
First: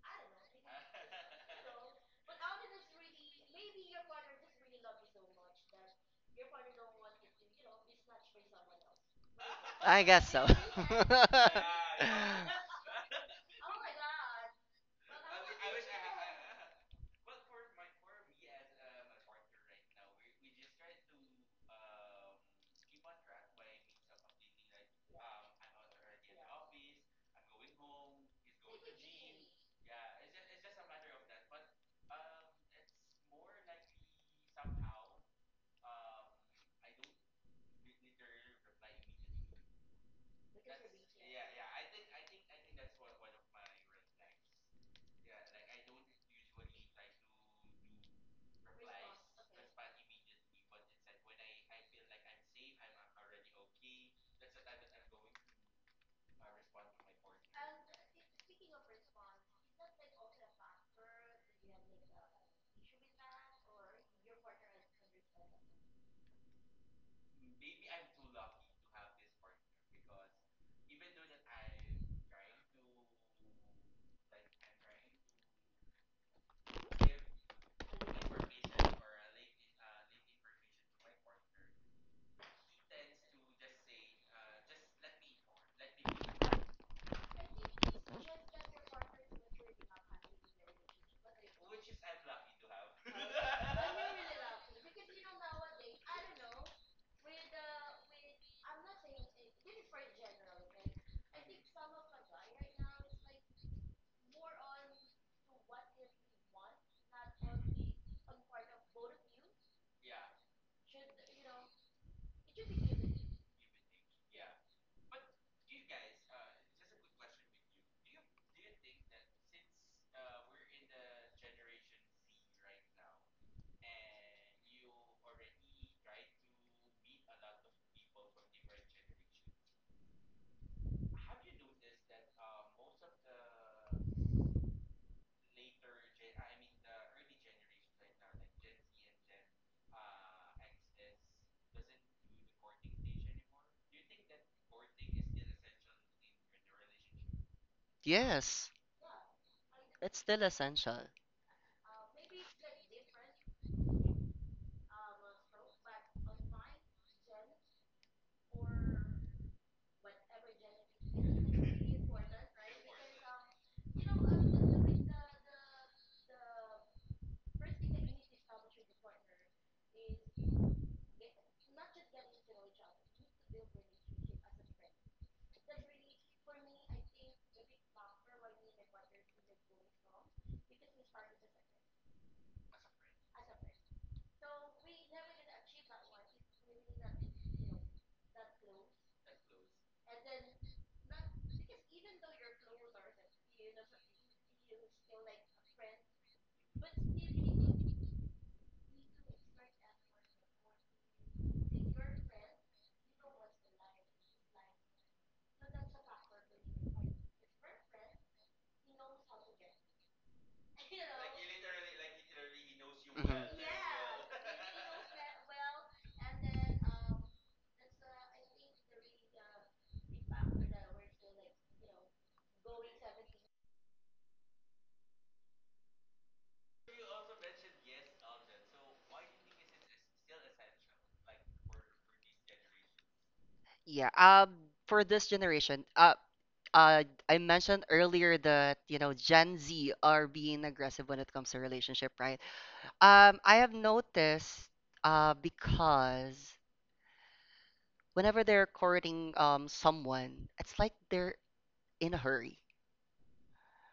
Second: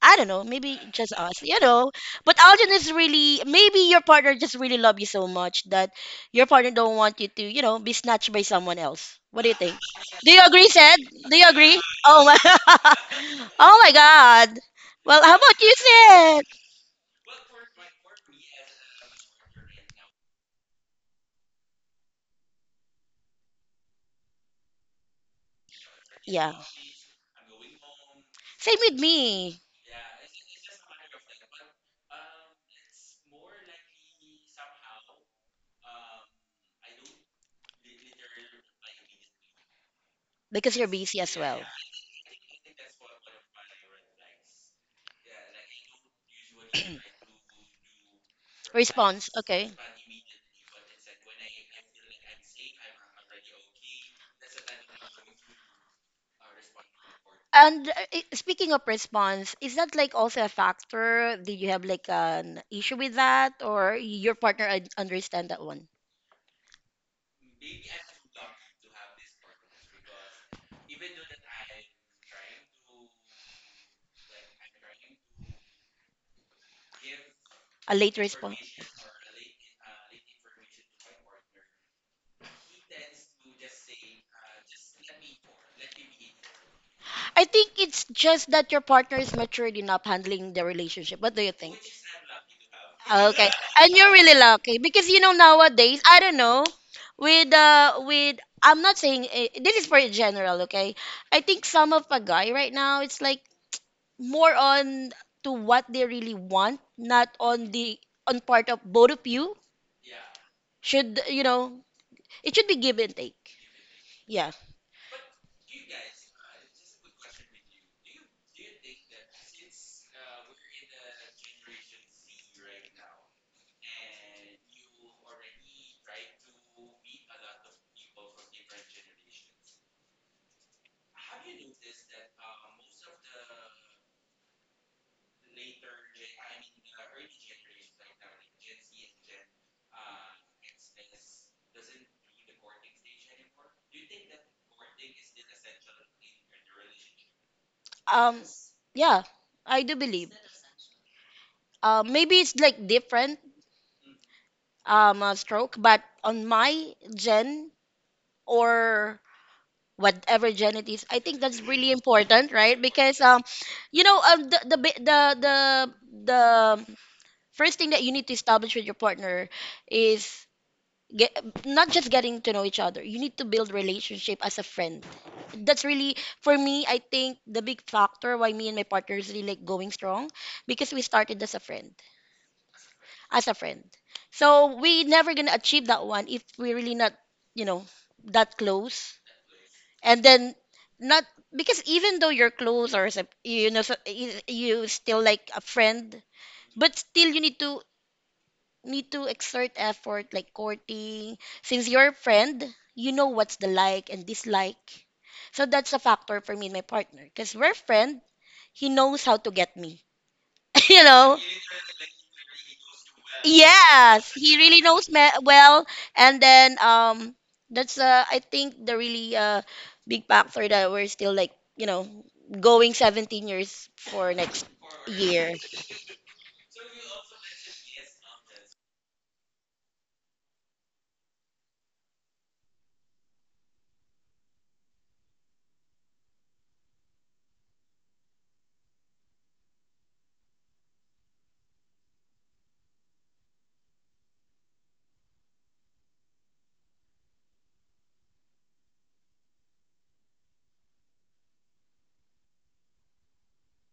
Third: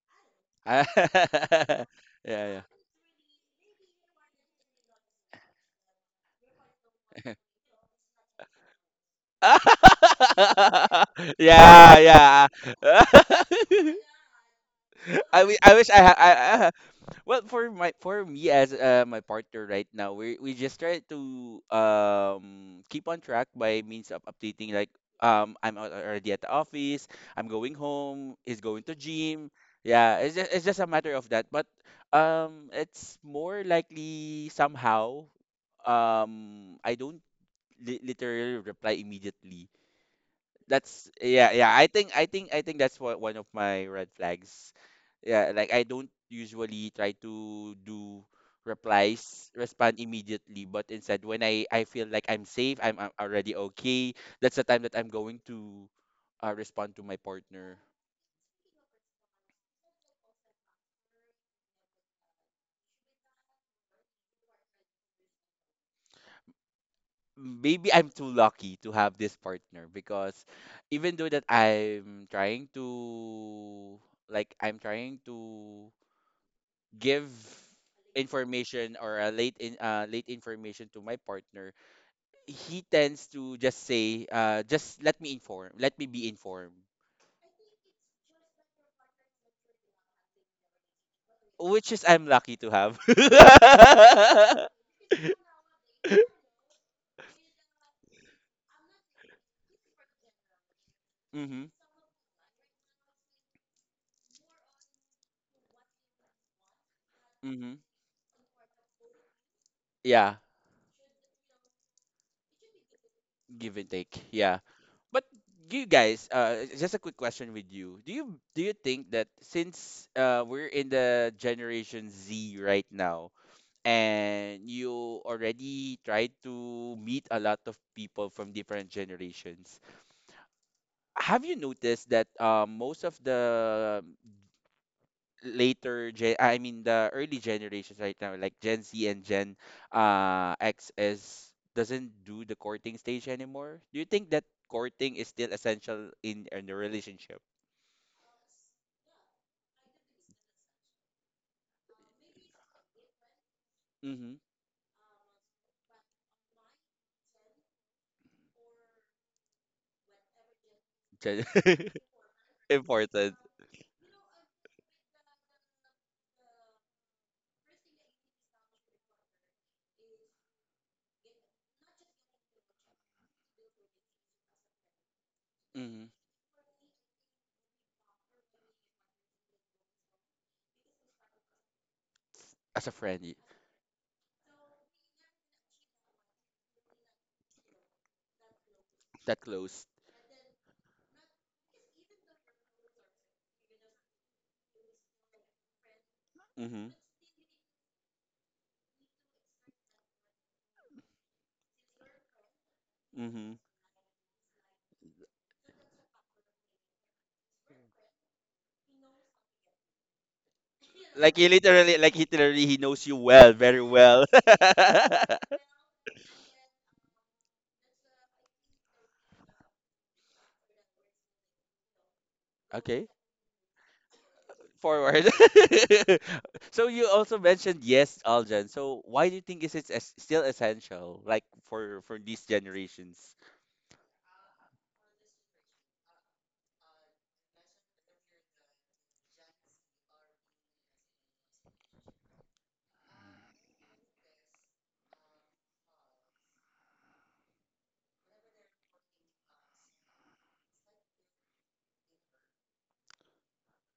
Speaker 2: I don't know, maybe just us,
Speaker 1: Yeah,
Speaker 2: you know. But
Speaker 1: yeah.
Speaker 2: Alden is really, maybe your partner just really love you so much that your partner don't want you to, you know, be snatched by someone else. What do you think?
Speaker 3: I guess
Speaker 2: Do you
Speaker 3: so.
Speaker 2: agree, Sed? Do you agree?
Speaker 1: Yeah,
Speaker 2: Oh my,
Speaker 1: yeah.
Speaker 2: oh my God. Well, how
Speaker 1: I,
Speaker 2: about
Speaker 1: wi-
Speaker 2: you,
Speaker 1: I wish I, ha- I
Speaker 2: Sed?
Speaker 1: I Well, for my— for me as uh, my partner right now, we we just try to um keep on track by means of updating, like, um I'm al- already at the
Speaker 2: Yeah,
Speaker 1: office, I'm going home, he's
Speaker 2: same
Speaker 1: going to
Speaker 2: with
Speaker 1: gym.
Speaker 2: me,
Speaker 1: Yeah, it's just, it's just a matter of that. But um it's more likely somehow, um I don't li literally reply immediately.
Speaker 2: because you're
Speaker 1: That's—
Speaker 2: busy as
Speaker 1: yeah,
Speaker 2: well.
Speaker 1: yeah. I think, I think I think that's one, one of my red flags. Yeah, like I don't usually try to do
Speaker 2: Response,
Speaker 1: replies,
Speaker 2: okay.
Speaker 1: respond immediately, but instead when I I feel like I'm safe, I'm, I'm already okay, that's the time that I'm going to, uh, respond to my partner.
Speaker 2: And uh, i- speaking of response, is that like also a factor? Did you have like an issue with that, or your partner un- understand that one?
Speaker 1: Maybe I'm too lucky to have this partner, because even though that I'm trying to, like, I'm trying to give
Speaker 2: A late response.
Speaker 1: information or a late in, uh, late information to my partner, he tends to just say, uh, just let me inform, let me be informed,
Speaker 2: I think it's just that your partner is matured enough handling the relationship. What do you think?
Speaker 1: which is I'm lucky to have.
Speaker 2: Okay, and you're really lucky because you know nowadays, I don't know, with uh with I'm not saying, eh, this is for general, okay? I
Speaker 1: Mm-hmm,
Speaker 2: think some of a guy right now, it's like more on to what they really want, not on
Speaker 1: mm-hmm.
Speaker 2: the on part of both of you.
Speaker 1: Yeah,
Speaker 2: Should you know, it should be give and take.
Speaker 1: give and take.
Speaker 2: Yeah.
Speaker 1: Yeah, but you guys, uh, just a quick question with you. Do you do you think that since uh, we're in the Generation Z right now, and you already tried to meet a lot of people from different generations, have you noticed that uh, most of the later gen, I mean the early generations right now, like Gen Z and Gen uh X is doesn't do the courting stage anymore. Do you think that courting is still essential in in a relationship?
Speaker 2: Um.
Speaker 3: Yes,
Speaker 2: Yeah, I do
Speaker 3: it's
Speaker 2: believe.
Speaker 3: still essential.
Speaker 2: Uh, maybe it's like different
Speaker 1: Mm-hmm.
Speaker 2: um uh, stroke, but on my gen or whatever gen it is, I think
Speaker 1: Gen.
Speaker 2: that's really important, right? Because
Speaker 1: Important.
Speaker 2: um, you know, um the the bi- the the, the first thing that you need to establish with your partner is get not just getting to know each other. You need to build relationship as a friend. That's
Speaker 1: Mm-hmm.
Speaker 2: really, for me, I think the big factor why me and my partners really like going strong, because we started as a friend,
Speaker 1: As a friend, y-
Speaker 2: as a friend so we never gonna achieve that one if we really not, you know, that close.
Speaker 1: that close.
Speaker 2: And then not, because even though you're close or as a- you know so, you you still like a friend,
Speaker 1: Mm-hmm.
Speaker 2: but still you need to, need to exert effort like courting. Since you're a friend, you know
Speaker 1: Mm-hmm.
Speaker 2: what's the like and dislike. So that's a factor for me and my partner, because we're friend. He knows how to get me, you
Speaker 1: Like
Speaker 2: know.
Speaker 1: he literally, like he literally, he knows you
Speaker 3: Mhm.
Speaker 1: well, very well.
Speaker 2: Yes, he really knows me well. And then, um that's uh I think the really uh big factor that we're still like, you know, going
Speaker 1: Okay.
Speaker 2: seventeen years for next
Speaker 1: Forward.
Speaker 2: year.
Speaker 1: So you also mentioned, yes, Aljan. So why do you think is it es- still essential, like for for these generations?
Speaker 3: Yeah. Um, for this generation, uh, uh, I mentioned earlier that, you know, Gen Z are being aggressive when it comes to relationship, right? Um, I have noticed, uh, because whenever they're courting um someone, it's like they're in a hurry.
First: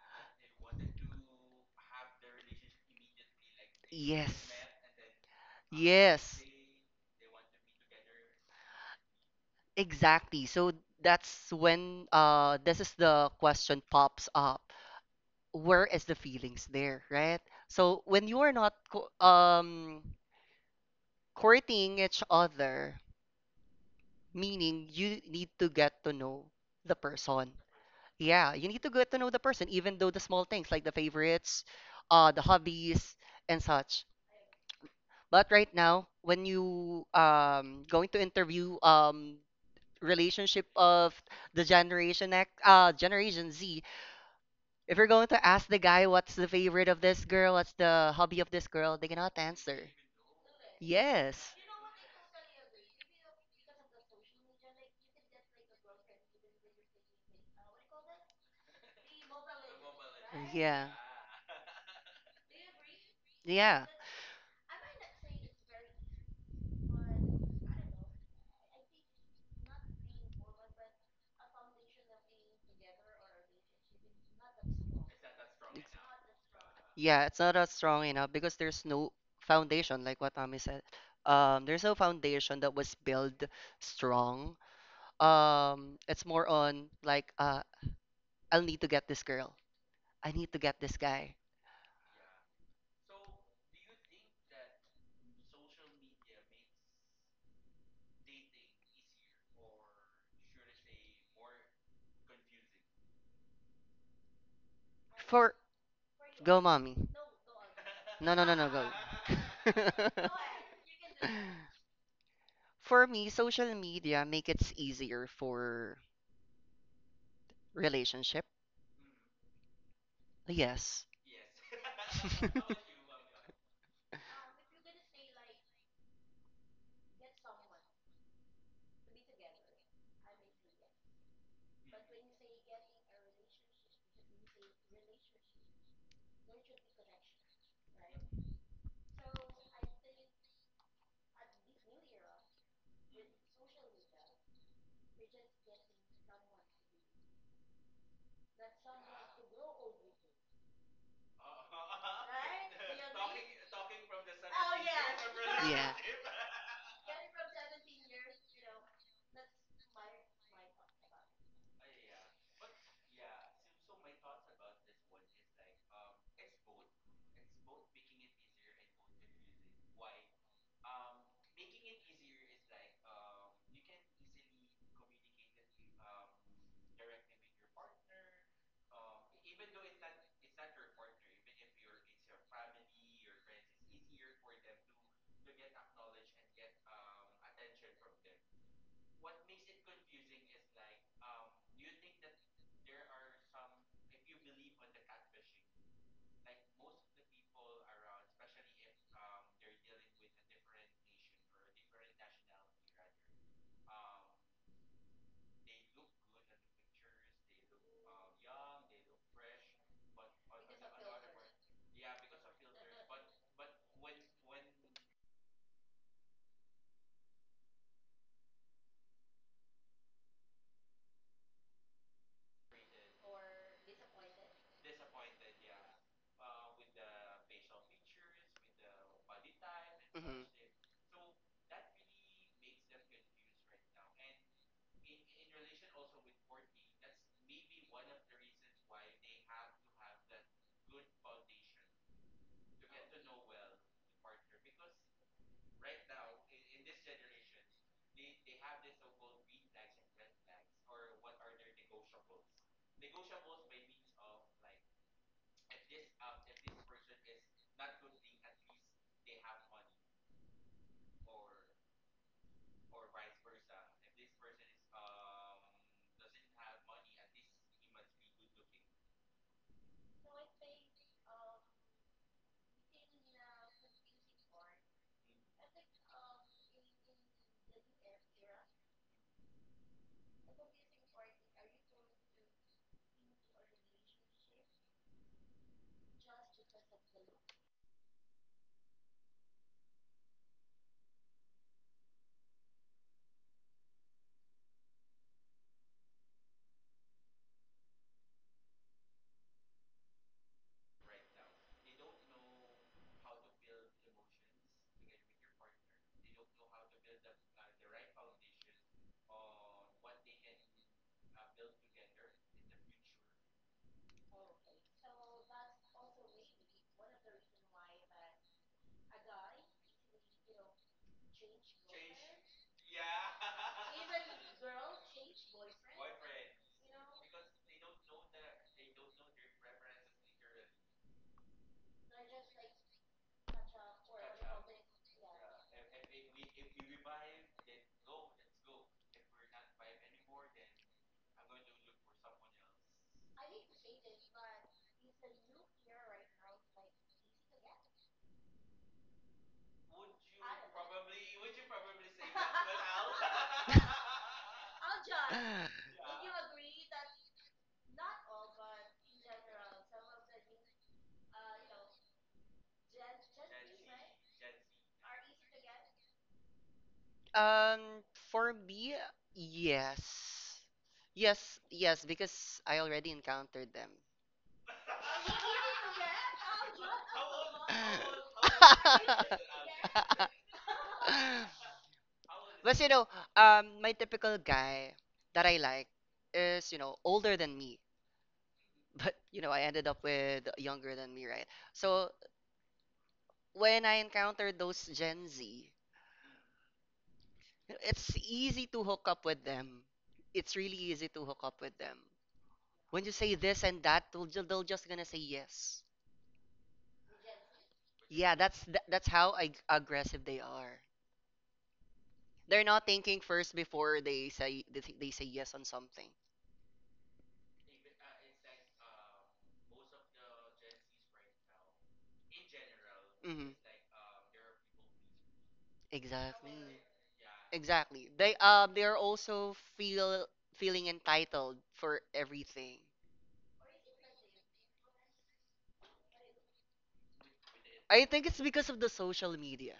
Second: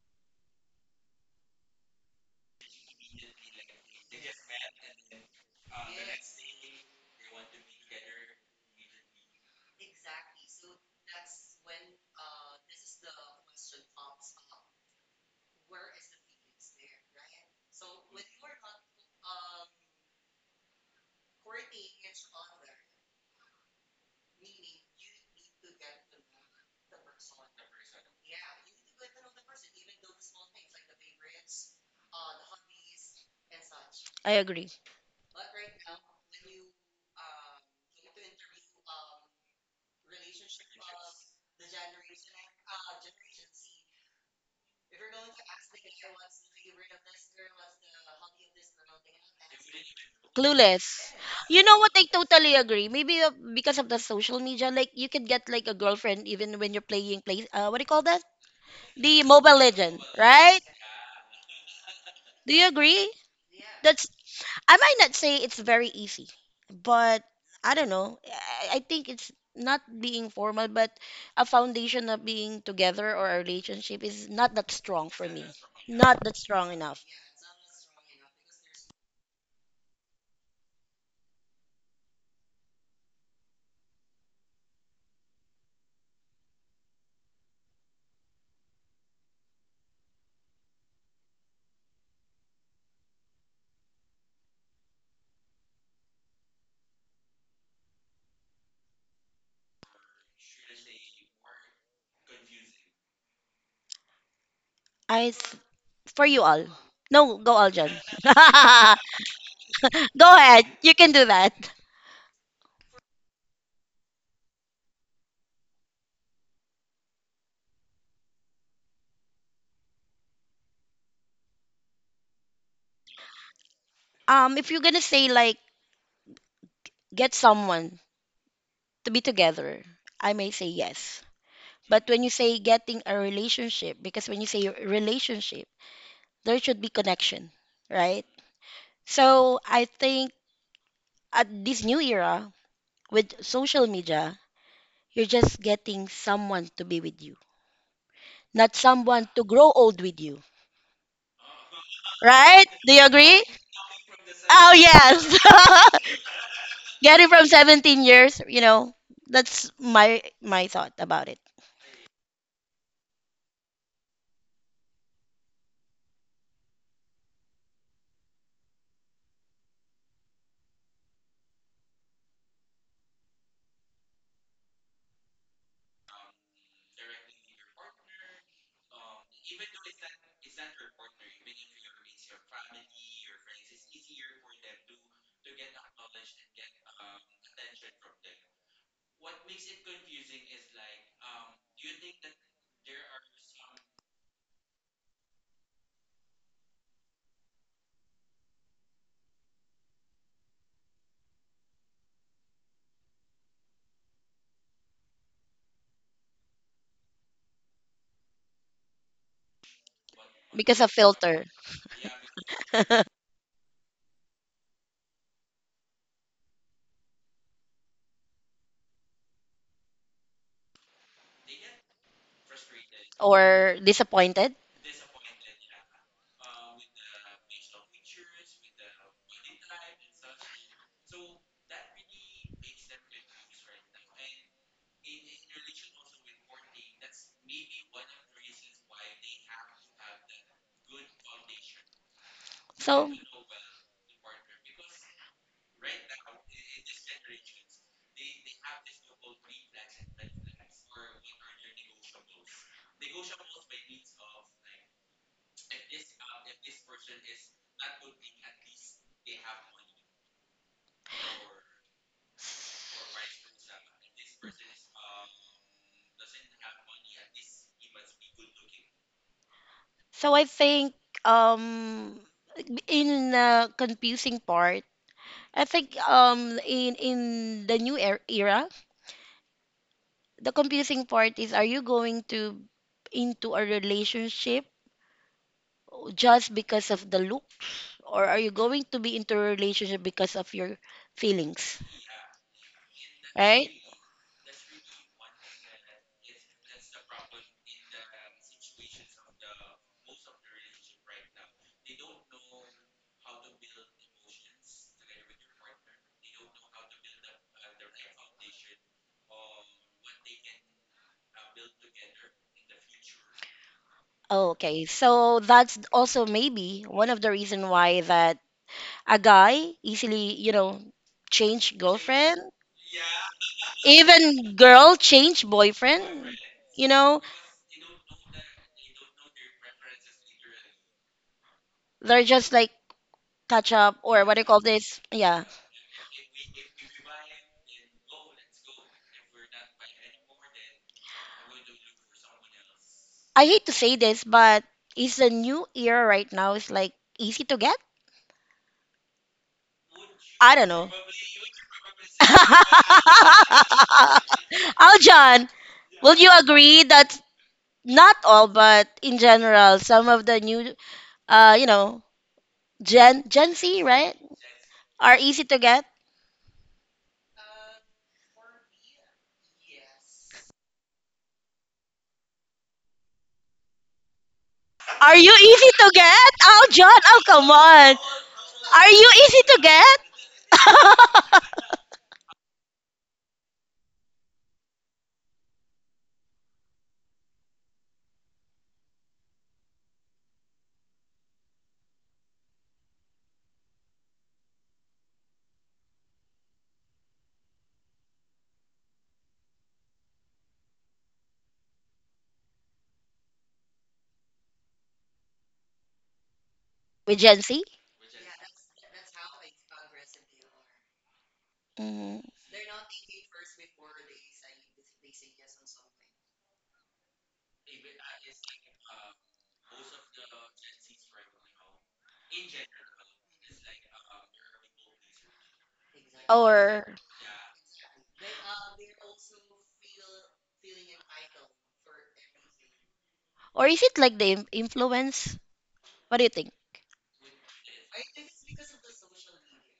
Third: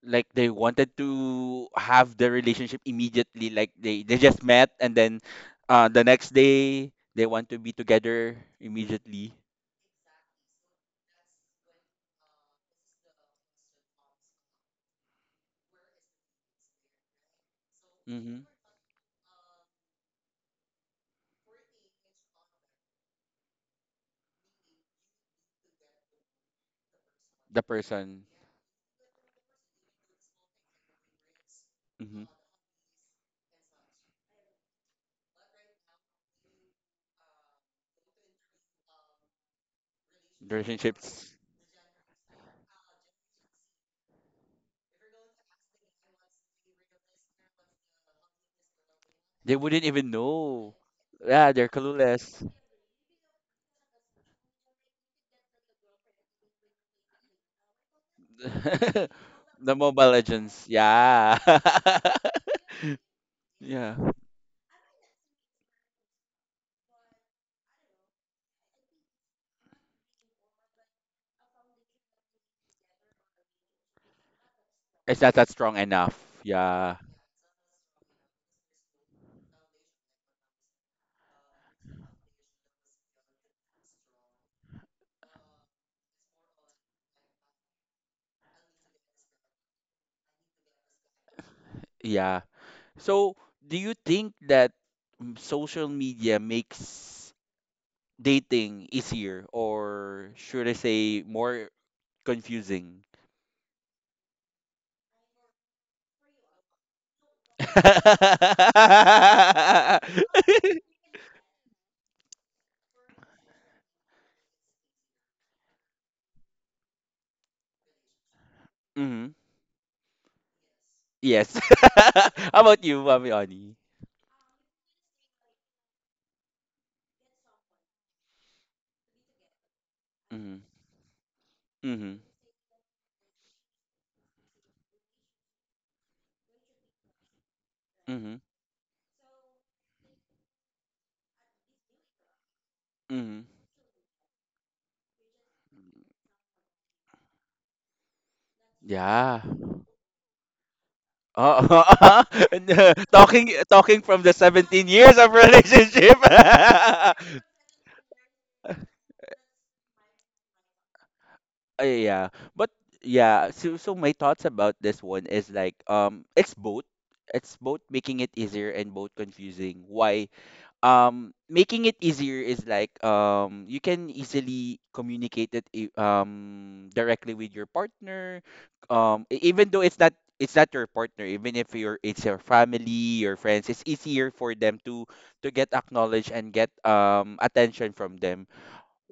Speaker 1: Like they wanted to have the relationship immediately, like they they just
Speaker 3: Yes.
Speaker 1: met and then, uh, the next
Speaker 3: Yes.
Speaker 1: day they want to be together immediately.
Speaker 3: Exactly. So that's when, uh this is the question pops up. Where is the feelings there, right? So when
Speaker 1: Hmm.
Speaker 3: you are not co um courting each other, meaning you need to get to know the person.
Speaker 1: The person.
Speaker 3: Yeah, you need to get to know the person, even though the small things like the favorites,
Speaker 1: Hmm.
Speaker 3: uh the hobbies, and such.
Speaker 2: I agree.
Speaker 3: But right now when you, um going to interview, um
Speaker 1: The
Speaker 3: relationship of
Speaker 1: relationships,
Speaker 3: the generation X, uh generation Z, if you're going to ask the guy, what's the favorite of this girl, what's the hobby of this girl, they cannot
Speaker 1: they
Speaker 3: answer.
Speaker 1: wouldn't even know.
Speaker 2: Clueless.
Speaker 1: Yeah,
Speaker 3: Yes.
Speaker 2: You
Speaker 1: they're
Speaker 2: know what? I
Speaker 1: clueless.
Speaker 2: totally agree. Maybe uh, because of the social media, like you could get like a girlfriend even when you're playing play. Uh, what do you call that? The Mobile
Speaker 1: The
Speaker 2: Legend,
Speaker 1: Mobile
Speaker 2: right?
Speaker 1: Legends.
Speaker 3: Yeah.
Speaker 1: Yeah.
Speaker 2: Do you agree?
Speaker 3: Yeah.
Speaker 1: Yeah.
Speaker 2: That's. I might not say it's very easy, but I don't know. I, I think it's not being formal, but a foundation of being together or a relationship is not that strong
Speaker 1: It's
Speaker 2: for
Speaker 1: not
Speaker 2: me.
Speaker 1: that strong enough.
Speaker 2: Not that strong
Speaker 1: Yeah.
Speaker 2: enough.
Speaker 3: Yeah, it's not as strong enough because there's no foundation, like what Tommy said. Um, there's no foundation that was built strong. Um, it's more on like, uh, I'll need to get this girl. I need to get this guy.
Speaker 1: Yeah. So, do you think that mm, social media makes dating easier or should I say more confusing?
Speaker 2: I
Speaker 3: For
Speaker 2: th- for you
Speaker 3: go,
Speaker 2: all.
Speaker 3: mommy.
Speaker 2: No, go all, John.
Speaker 3: No, no, no, no, go.
Speaker 2: Go ahead. You can do that.
Speaker 3: For me, social media make it easier for relationship.
Speaker 1: Hmm.
Speaker 3: Yes.
Speaker 1: Yes. How about you, Mami Oni?
Speaker 2: Um, if you're gonna say like get someone to be together, I may
Speaker 1: Mm-hmm.
Speaker 2: say yes. But
Speaker 1: Mm-hmm.
Speaker 2: when you say getting a relationship, because when you say relationship, there should be connection, right?
Speaker 1: Mm-hmm.
Speaker 2: So I think at this new era
Speaker 1: Mm-hmm.
Speaker 2: with social media, you're just getting someone to be with you, not someone
Speaker 1: Yeah.
Speaker 2: to grow old with you,
Speaker 1: Uh,
Speaker 2: right?
Speaker 1: and, uh,
Speaker 2: Do you agree?
Speaker 1: talking talking from the
Speaker 2: Oh
Speaker 1: seventeen years of
Speaker 2: yes,
Speaker 3: Yeah.
Speaker 1: relationship.
Speaker 2: getting from seventeen years, you know, that's my my thought about it.
Speaker 1: Uh, yeah. But yeah, so so my thoughts about this one is like, um, it's both. It's both making it easier and both confusing. Why? Um making it easier is like, um you can easily communicate it, i- um directly with your partner, um e- even though it's not— it's not your partner, even if you're— it's your family, your friends, it's easier for them to to get acknowledged and get um attention from them.
Speaker 2: Because of filter, or disappointed.
Speaker 3: Mhm.
Speaker 2: So, so I think um in uh, confusing part, I think um in in the new er- era, the confusing part is, are you going to into a relationship just because of the looks, or are you going to be into a relationship because of your feelings, right? Okay, so that's also maybe one of the reason why that a guy easily, you know, change girlfriend, even girl change boyfriend. You know, they're just like catch up or what do you call this? Yeah, I hate to say this, but is the new era right now is like easy to get? I don't know. Aljan, will you agree that not all, but in general, some of the new, uh, you know, Gen Gen Z, right, are easy to get.
Speaker 3: Um, for me, yes. Yes, yes, because I already encountered them.
Speaker 2: Are you easy to get? Oh, John,
Speaker 3: Yeah,
Speaker 2: oh come on, are you easy to
Speaker 3: are
Speaker 2: get
Speaker 3: you? How old is But you know, um, my typical guy that I like is, you know, older than me. But, you know, I ended up with younger than me, right? So when I encounter those Gen Z, it's easy to hook up with them. It's really easy to hook up with them. When you say this and that, they'll, ju- they'll just gonna say yes.
Speaker 2: with Gen Z?
Speaker 3: Yeah, that's th- that's how ag- aggressive they are.
Speaker 2: Mm.
Speaker 3: They're not thinking first before they say they, th- they say yes on something. Mhm. Exactly.
Speaker 2: Or
Speaker 3: Yeah. Exactly. They um they're also feel feeling entitled for everything.
Speaker 2: or is it like the im- influence? What do you think?
Speaker 3: I think it's because of the social media.